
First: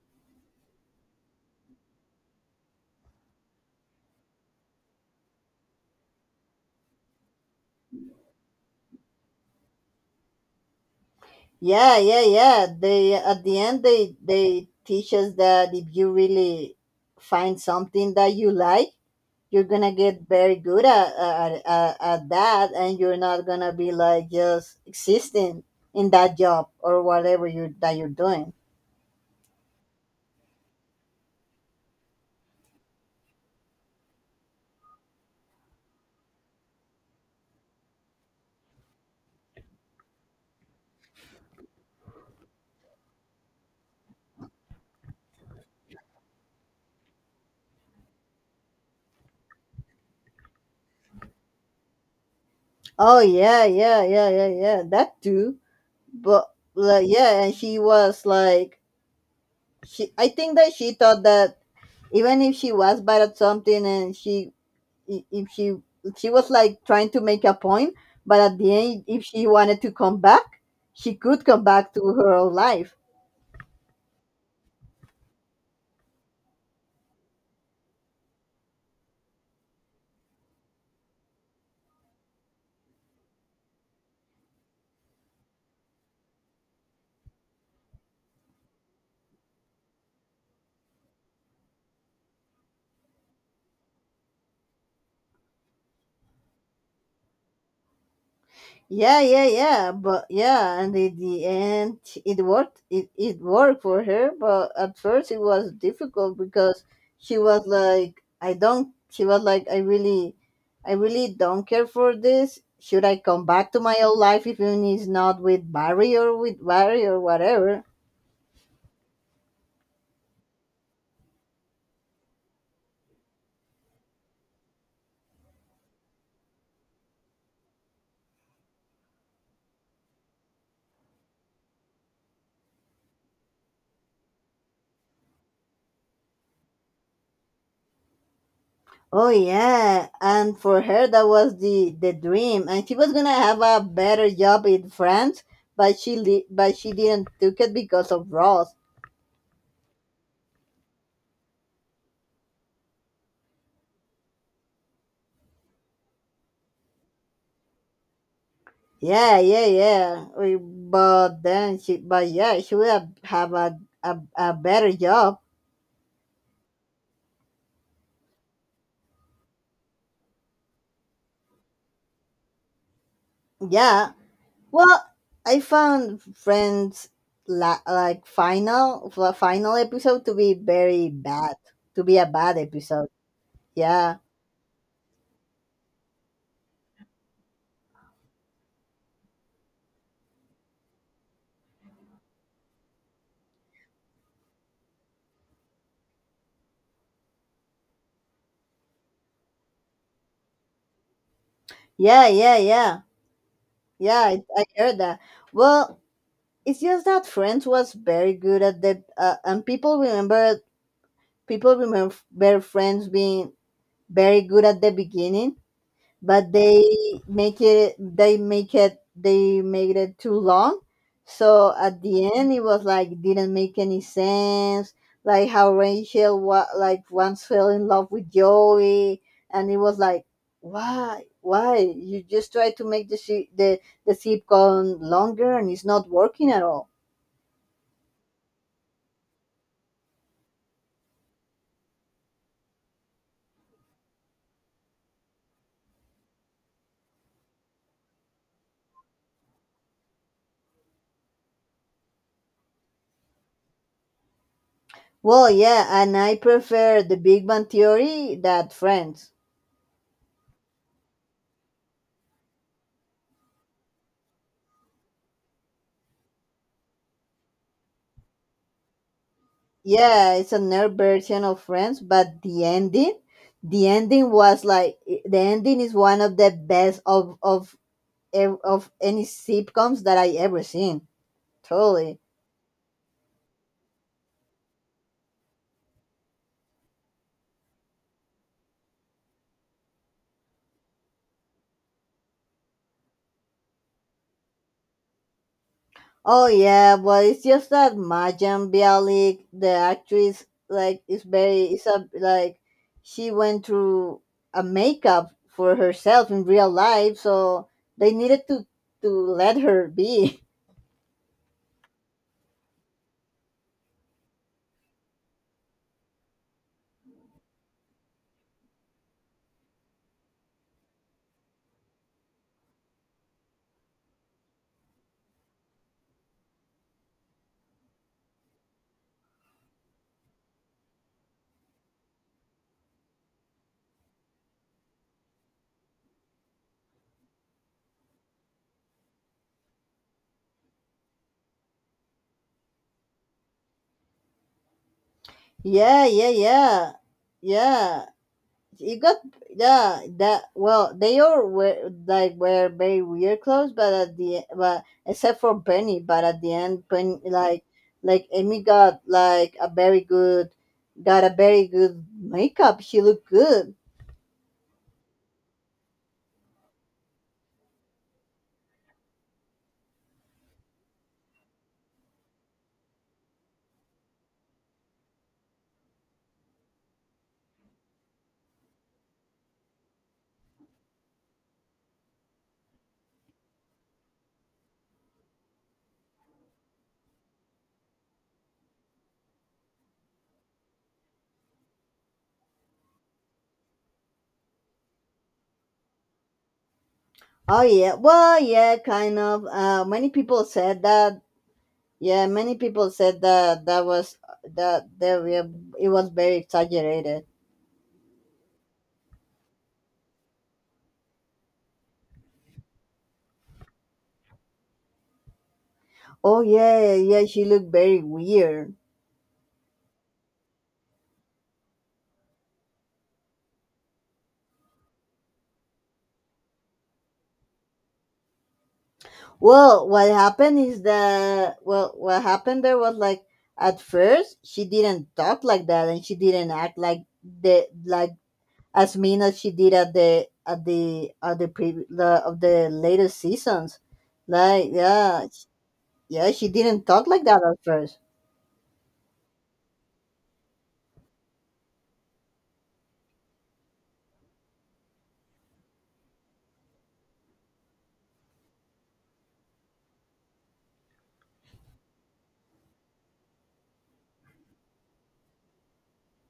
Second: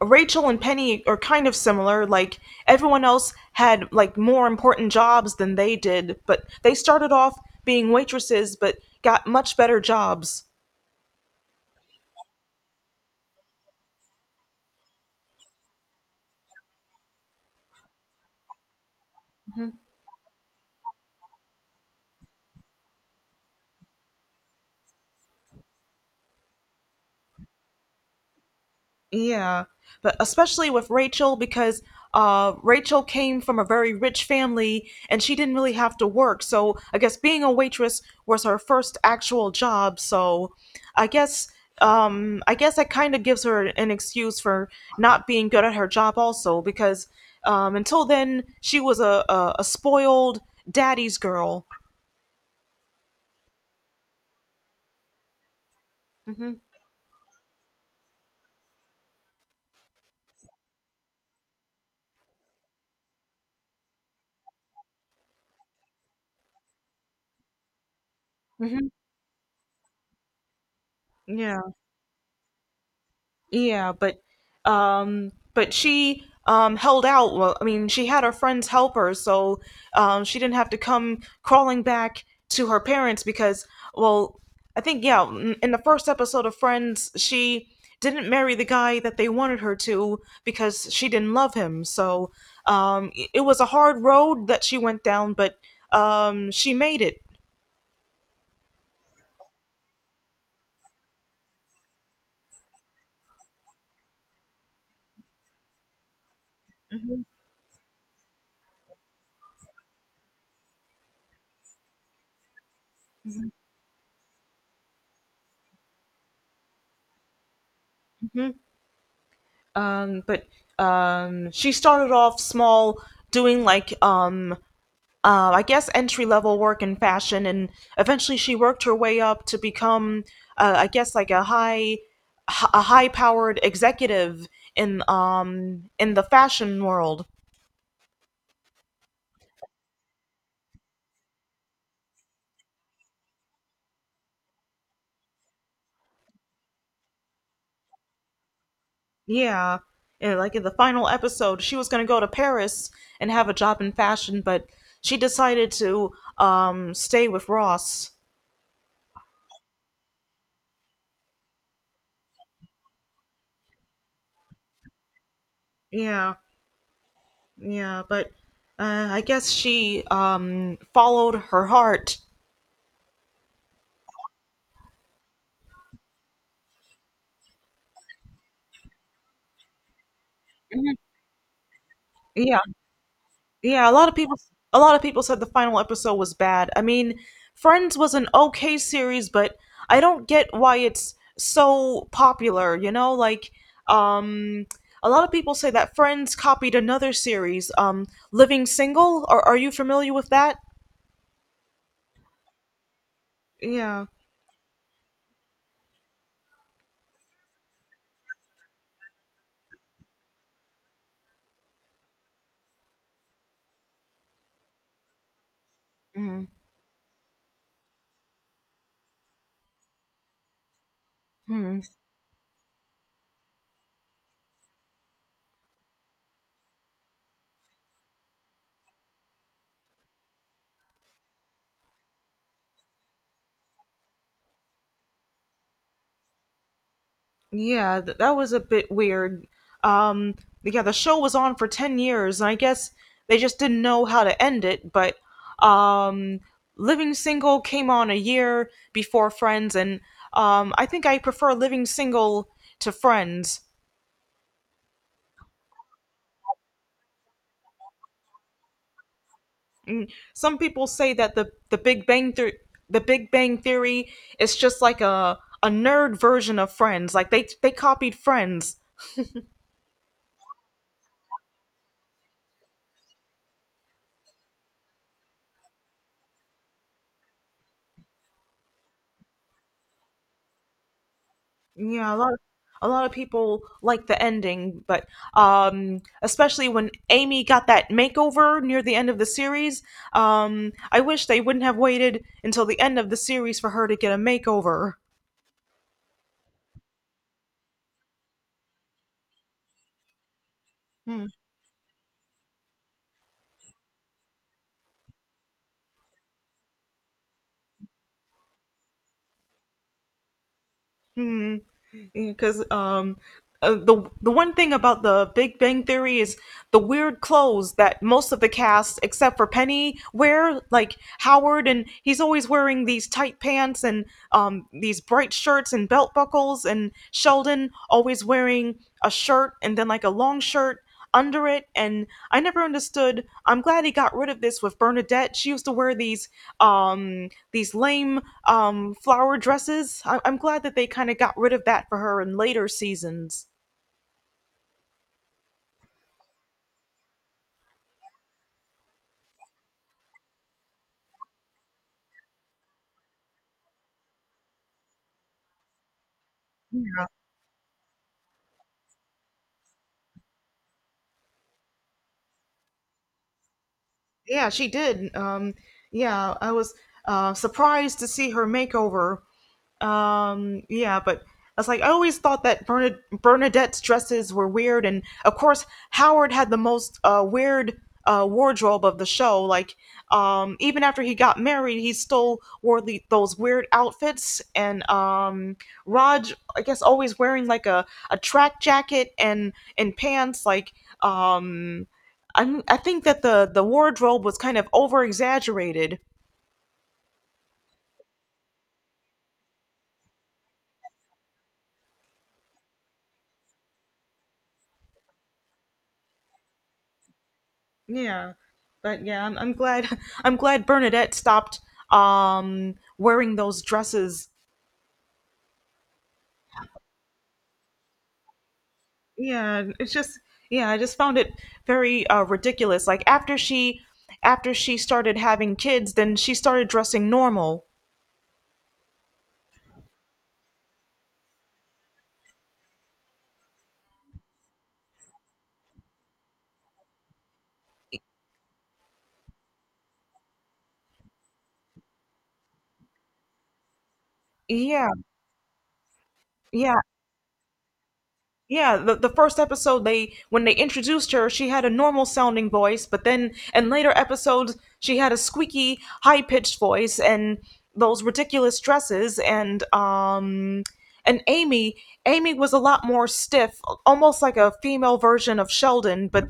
Speaker 1: Rachel and Penny are kind of similar. Like everyone else had like more important jobs than they did, but they started off being waitresses, but got much better jobs.
Speaker 2: Yeah, yeah, yeah, they at the end they teach us that if you really find something that you like, you're gonna get very good at that, and you're not gonna be like just existing in that job, or whatever you that you're doing.
Speaker 1: Yeah, but especially with Rachel, because Rachel came from a very rich family and she didn't really have to work. So I guess being a waitress was her first actual job. So I guess I guess that kind of gives her an excuse for not being good at her job also, because until then she was a spoiled daddy's girl.
Speaker 2: Oh yeah, yeah, yeah, yeah, yeah, that too. But
Speaker 1: Mhm.
Speaker 2: like, yeah, and she was like, she I think that she thought that even if she was bad at something, and she, I- if she she was like trying to make a point, but at the
Speaker 1: Mhm.
Speaker 2: end if she wanted to come back, she could come
Speaker 1: Yeah.
Speaker 2: back to her own life.
Speaker 1: Yeah, but she held out. Well, I mean, she had her friends help her, so she didn't have to come crawling back to her parents because well, I think yeah, in the first episode of Friends, she didn't marry the guy that they wanted her to because she didn't love him. So it it was a hard road that she went down, but she made it.
Speaker 2: Yeah, yeah, yeah, but yeah, and in the end, it worked. It worked for her, but at first it was difficult because she was like, I don't. She was like, I really don't care for this. Should I come back to my old life even if it's not with Barry, or with Barry, or whatever?
Speaker 1: But She started off small doing like I guess entry level work in fashion, and eventually she worked her way up to become, I guess, like a high powered executive in the fashion world.
Speaker 2: Oh yeah, and for her that was the dream, and she was gonna have a better job in France, but but she didn't took it because of Ross.
Speaker 1: Yeah. Yeah, like in the final episode, she was gonna go to Paris and have a job in fashion, but she decided to stay with Ross.
Speaker 2: Yeah, yeah, yeah. We, but then she, but yeah, she will have a better job.
Speaker 1: Yeah, yeah, but I guess she followed her heart.
Speaker 2: Yeah. Well, I found Friends final episode to be
Speaker 1: Mhm.
Speaker 2: very bad, to be a bad
Speaker 1: Yeah.
Speaker 2: episode.
Speaker 1: Yeah, a lot of
Speaker 2: Yeah,
Speaker 1: people a lot of people said the final episode was bad. I mean, Friends was an okay series, but I don't get why it's so popular, you know? Like um a lot of people say that Friends copied another series, Living Single. Are you familiar with that?
Speaker 2: yeah, yeah, yeah,
Speaker 1: Yeah.
Speaker 2: yeah. I heard that. Well, it's just that Friends was very good at the and people remember Friends being very good at the beginning,
Speaker 1: Mhm.
Speaker 2: but they make it they make it they made it too long, so
Speaker 1: Mhm.
Speaker 2: at the end it was like didn't make any sense. Like how Rachel once fell in love with Joey, and it was like why you just try to make the sitcom longer, and it's not working at all.
Speaker 1: Yeah, that was a bit weird. Um, yeah, the show was on for 10 years, and I guess they just didn't know how to end it, but um, Living Single came on a year before Friends, and I think I prefer Living Single to Friends.
Speaker 2: Well yeah, and I prefer the Big Bang Theory that Friends.
Speaker 1: Some people say that the Big Bang Theory is just like a nerd version of Friends. Like they copied Friends.
Speaker 2: Yeah, it's a nerd version of Friends, but the ending was like, the ending is one of the best of of any sitcoms that I ever seen.
Speaker 1: Yeah,
Speaker 2: Totally.
Speaker 1: a lot of people like the ending, but especially when Amy got that makeover near the end of the series, I wish they wouldn't have waited until the end of the series for her to get a makeover.
Speaker 2: Oh yeah, but it's just that Majan Bialik, the actress, like is
Speaker 1: Hmm.
Speaker 2: very, it's a like she went through a makeup for herself in real life, so they needed to let her be.
Speaker 1: Hmm. Because the one thing about the Big Bang Theory is the weird clothes that most of the cast, except for Penny, wear. Like Howard, and he's always wearing these tight pants and these bright shirts and belt buckles. And Sheldon always wearing a shirt and then like a long shirt under it. And I never understood. I'm glad he got rid of this with Bernadette. She used to wear these lame flower dresses. I'm glad that they kind of got rid of that for her in later seasons.
Speaker 2: Yeah, yeah, yeah, yeah. You got, yeah. That, well, they all were like, were very weird clothes, but at the, but except for Benny, but at the end Benny like Amy got like a very good, got a very good makeup. She looked good.
Speaker 1: Yeah, she did. Yeah, I was surprised to see her makeover. Yeah, but I was like, I always thought that Bernadette's dresses were weird, and of course, Howard had the most weird wardrobe of the show. Like, even after he got married, he still wore those weird outfits, and Raj, I guess, always wearing like a track jacket and pants. Like, um, I think that the wardrobe was kind of over exaggerated.
Speaker 2: Oh yeah, well yeah, kind of, many people said that. Yeah, many people said that, that was, that there it was very exaggerated.
Speaker 1: Yeah. But yeah, I'm glad I'm glad Bernadette stopped wearing those dresses.
Speaker 2: Oh yeah, yeah, she looked very weird.
Speaker 1: Yeah, it's just yeah, I just found it very ridiculous. Like after she started having kids, then she started dressing normal.
Speaker 2: Well, what happened is that, well, what happened there was like, at first she didn't talk like that, and she didn't act like the, like as mean as she did at the at the at the pre the of the later seasons. Like
Speaker 1: Yeah.
Speaker 2: yeah, yeah, she
Speaker 1: Yeah,
Speaker 2: didn't talk like that at first.
Speaker 1: Yeah, the first episode they when they introduced her, she had a normal sounding voice, but then in later episodes she had a squeaky, high pitched voice and those ridiculous dresses. And Amy, was a lot more stiff, almost like a female version of Sheldon, but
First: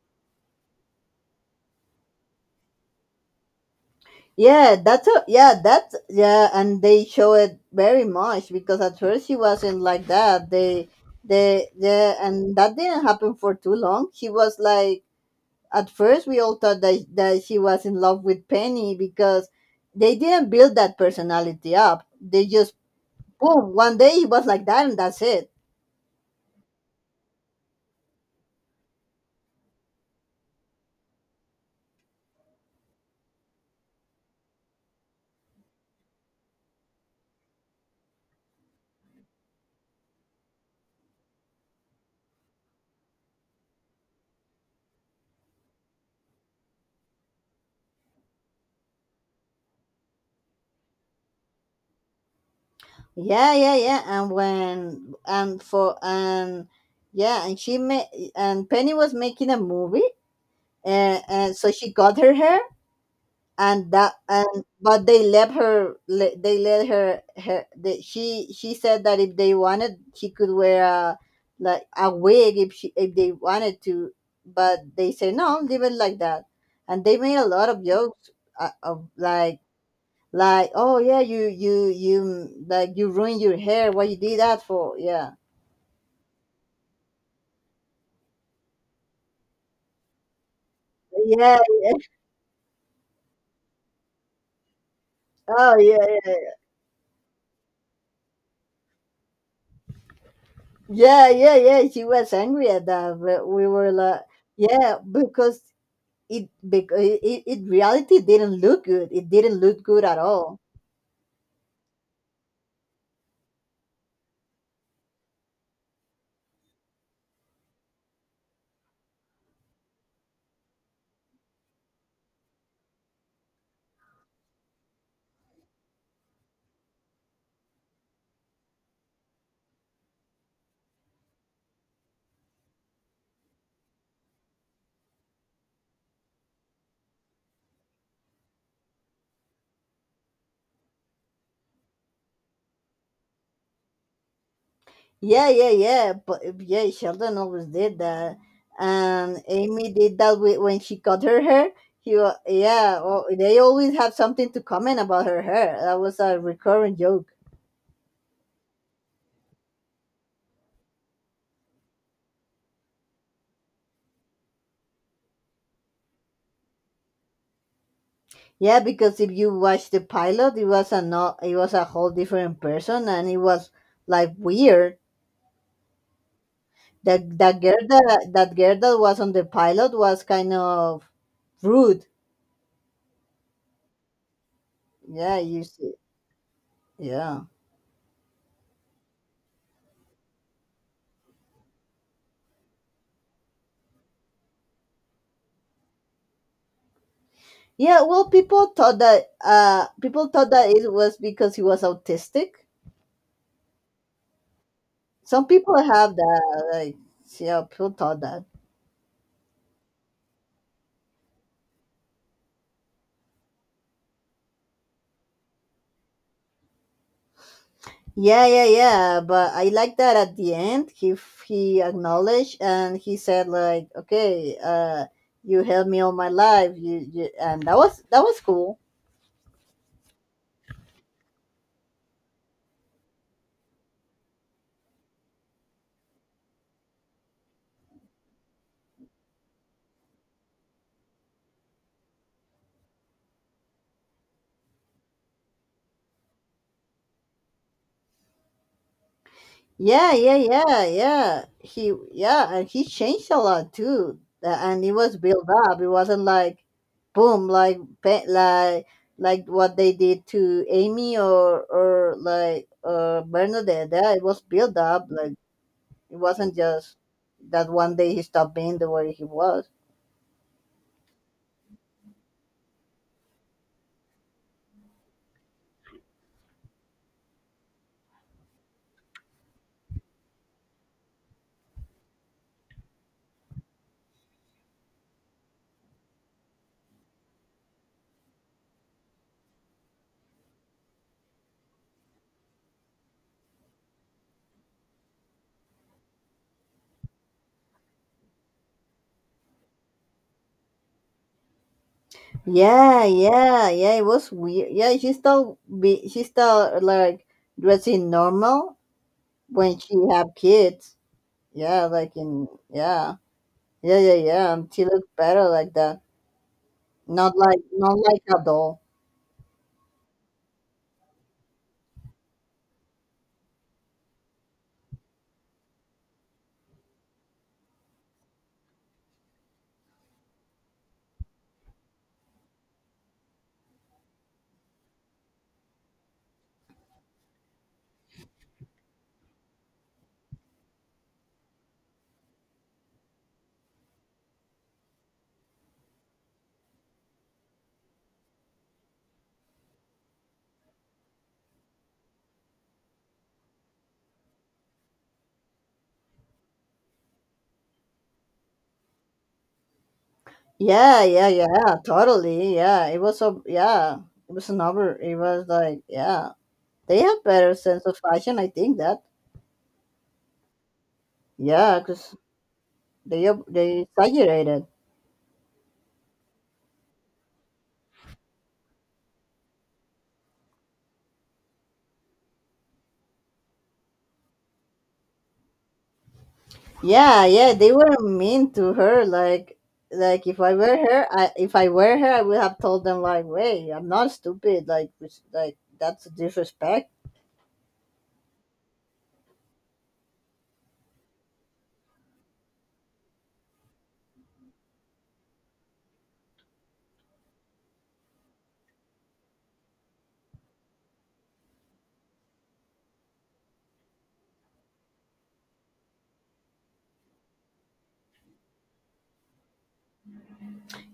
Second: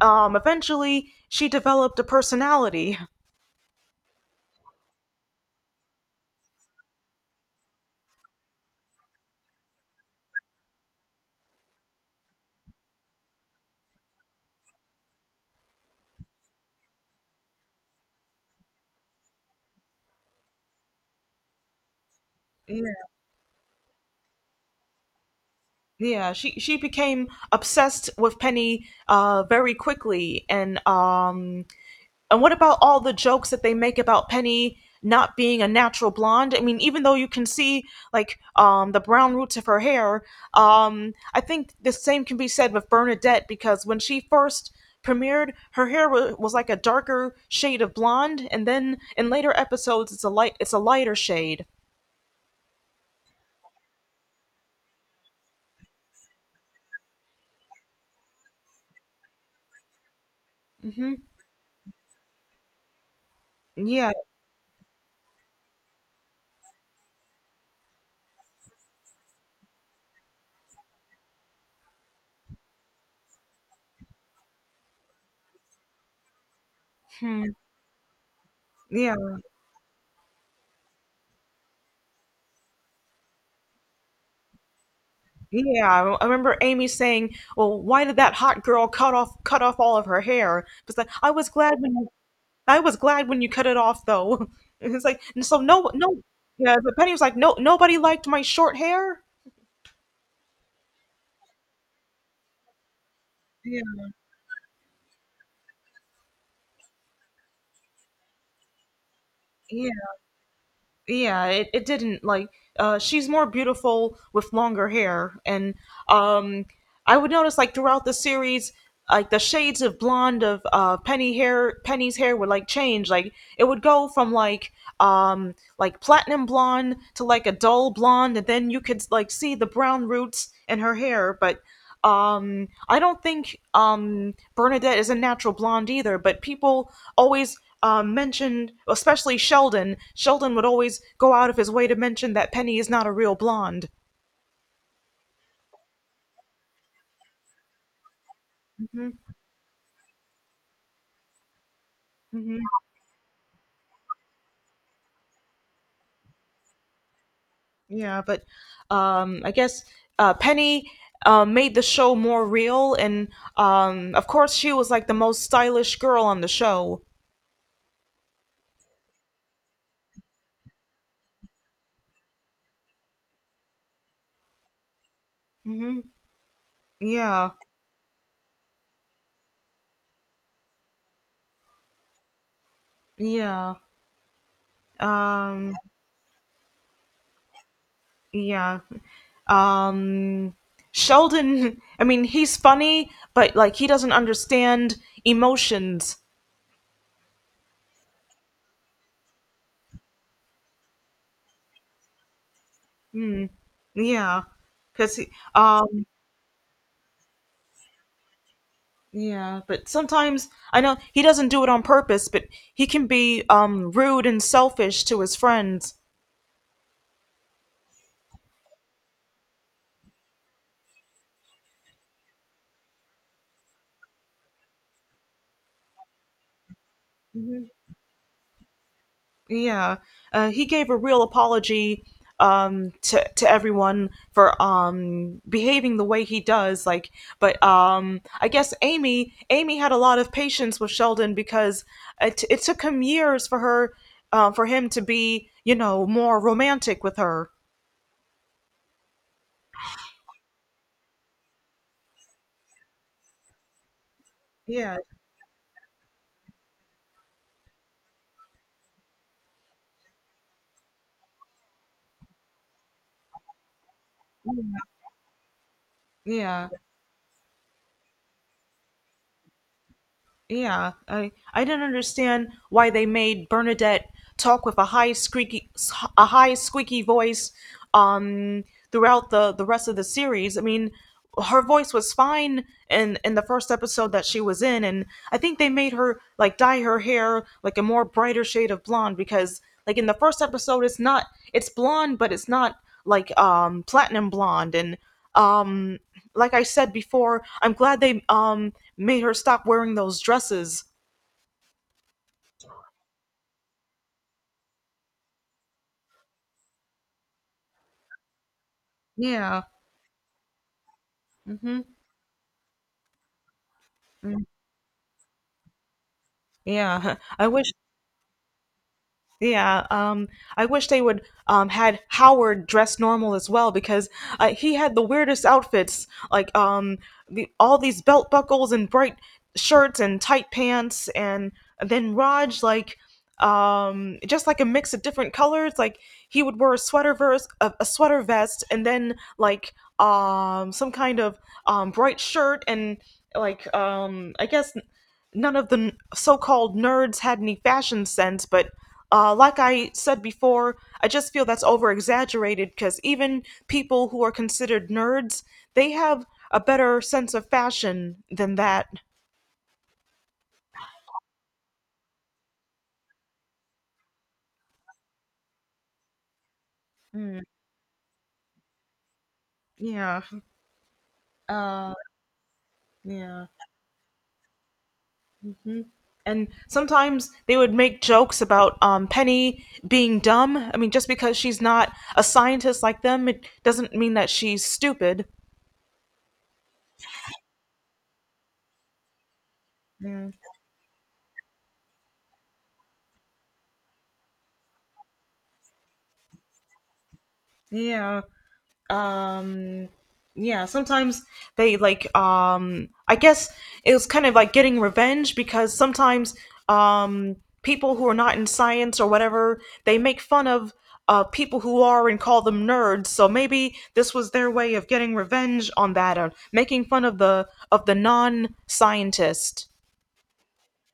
Speaker 1: eventually she developed a personality.
Speaker 2: Yeah, that's a, yeah, that's yeah, and they show it very much because at first she wasn't like that. They yeah, and that didn't happen for too long. She was like, at first we all thought that, that she was in love with Penny because they didn't build that personality up, they just
Speaker 1: Yeah.
Speaker 2: boom, one day he was like that and that's it.
Speaker 1: Yeah, she became obsessed with Penny very quickly. And what about all the jokes that they make about Penny not being a natural blonde? I mean, even though you can see the brown roots of her hair, I think the same can be said with Bernadette because when she first premiered, was like a darker shade of blonde, and then in later episodes, it's a lighter shade.
Speaker 2: Yeah yeah yeah, and when and for and yeah, and she made, and Penny was making a movie.
Speaker 1: Hmm.
Speaker 2: And so she got her hair, and
Speaker 1: Yeah.
Speaker 2: that, and but they let her they let her, her the, she said that if they wanted she could wear a, like a wig, if she, if they wanted to, but they say no, leave it like that. And they made a
Speaker 1: Hmm.
Speaker 2: lot of jokes, of
Speaker 1: Yeah,
Speaker 2: like oh yeah, you like, you ruined your hair, what you did that for. Yeah
Speaker 1: yeah. I remember Amy saying, "Well, why did that hot girl cut off all of her hair?" Because I was
Speaker 2: yeah.
Speaker 1: glad when I was glad when you cut it off though. It's like, and so
Speaker 2: Oh
Speaker 1: no, no,
Speaker 2: yeah
Speaker 1: yeah, but Penny was like, "No, nobody liked my short hair."
Speaker 2: yeah yeah yeah yeah, she was angry at that, but we
Speaker 1: Yeah,
Speaker 2: were like, yeah, because it, it in reality didn't look good. It didn't look
Speaker 1: yeah,
Speaker 2: good at all.
Speaker 1: yeah. It didn't like she's more beautiful with longer hair. And um I would notice like throughout the series like the shades of blonde of Penny's hair would like change. Like it would go from like platinum blonde to like a dull blonde, and then you could like see the brown roots in her hair, but I don't think Bernadette is a natural blonde either, but people always mentioned, especially Sheldon. Sheldon would always go out of his way to mention that Penny is not a real blonde.
Speaker 2: Yeah, yeah, yeah. But yeah, Sheldon always did that,
Speaker 1: Hmm.
Speaker 2: and Amy did that with, when she cut her hair.
Speaker 1: Hmm.
Speaker 2: Yeah, well, they always have something to comment about her hair. That was a recurring joke.
Speaker 1: Yeah, but I guess, Penny, made the show more real, and of course, she was like the most stylish girl on the show.
Speaker 2: Yeah, because if you watch the pilot, it was a not, it was a whole different person, and it was like weird.
Speaker 1: Hmm.
Speaker 2: That
Speaker 1: Yeah,
Speaker 2: that girl that girl that was on the pilot was kind of rude.
Speaker 1: yeah,
Speaker 2: Yeah, you
Speaker 1: um,
Speaker 2: s- Yeah.
Speaker 1: yeah. Um, Sheldon, I mean, he's funny, but like he doesn't understand emotions.
Speaker 2: Yeah, well people thought that it was because he was autistic.
Speaker 1: Yeah, because he,
Speaker 2: Some people have that, like, yeah, people thought that.
Speaker 1: yeah, but sometimes I know he doesn't do it on purpose, but he can be rude and selfish to his friends.
Speaker 2: Yeah, yeah, yeah. But I like that at the end he acknowledged and he said like, okay, uh, you helped me all my life. You, and that was, that was cool.
Speaker 1: Yeah, he gave a real apology to everyone for behaving the way he does. Like, but I guess Amy had a lot of patience with Sheldon because it took him years for her for him to be you know more romantic with her.
Speaker 2: Yeah, yeah, yeah, yeah. He, yeah, and he changed a lot too. And it
Speaker 1: Yeah,
Speaker 2: was built up. It wasn't like boom, like like what they did to Amy, or like Bernadette. Yeah, it was built up. Like it wasn't
Speaker 1: yeah.
Speaker 2: just that one day he stopped being the way he was.
Speaker 1: Yeah, I didn't understand why they made Bernadette talk with a high squeaky voice um throughout the rest of the series. I mean, her voice was fine in the first episode that she was in. And I think they made her like dye her hair like a more brighter shade of blonde because like in the first episode it's not, it's blonde but it's not like platinum blonde. And um like I said before, I'm glad they made her stop wearing those dresses.
Speaker 2: Yeah, yeah, yeah. It was weird. Yeah, she still be she still like dressing normal
Speaker 1: Yeah.
Speaker 2: when she have kids.
Speaker 1: Mm-hmm.
Speaker 2: Yeah, like in yeah. Yeah, yeah, yeah. She looks better like that.
Speaker 1: Yeah.
Speaker 2: Not
Speaker 1: I
Speaker 2: like,
Speaker 1: wish,
Speaker 2: not like a doll.
Speaker 1: yeah, I wish they would had Howard dressed normal as well because he had the weirdest outfits, like the all these belt buckles and bright shirts and tight pants, and then Raj like just like a mix of different colors. Like he would wear a sweater vest, a sweater vest, and then like some kind of bright shirt. And like I guess none of the n- so-called nerds had any fashion sense. But like I said before, I just feel that's over exaggerated because even people who are considered nerds, they have a better sense of fashion than that.
Speaker 2: Yeah, yeah, yeah. Totally. Yeah. It was so yeah. It was another, it was like yeah. They have
Speaker 1: Mm,
Speaker 2: better sense of fashion, I think that.
Speaker 1: yeah.
Speaker 2: Yeah,
Speaker 1: uh,
Speaker 2: because
Speaker 1: yeah.
Speaker 2: they exaggerated.
Speaker 1: Mhm. And sometimes they would make jokes about Penny being dumb. I mean, just because she's not a scientist like them, it doesn't mean that she's stupid.
Speaker 2: Yeah, yeah, they were mean to her. Like if I were her, I if I were her I would have told them like, wait, I'm not stupid, like like that's disrespect.
Speaker 1: Yeah. um yeah, sometimes they like I guess it was kind of like getting revenge because sometimes um people who are not in science or whatever, they make fun of people who are and call them nerds, so maybe this was their way of getting revenge on that, or making fun of the non-scientist.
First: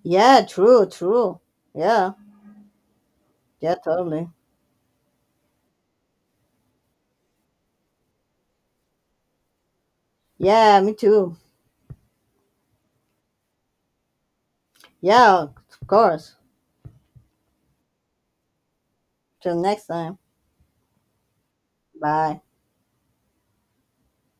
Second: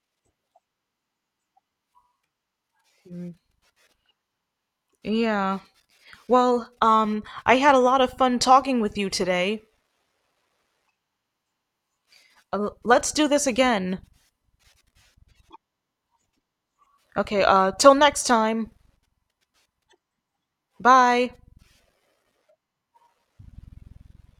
Speaker 2: Yeah, true, true. Yeah, yeah, totally.
Speaker 1: Yeah, well, I had a lot of fun talking with you today.
Speaker 2: Yeah, me too.
Speaker 1: Let's do this again.
Speaker 2: Yeah, of course.
Speaker 1: Okay, till next time.
Speaker 2: Till next time.
Speaker 1: Bye.
Speaker 2: Bye.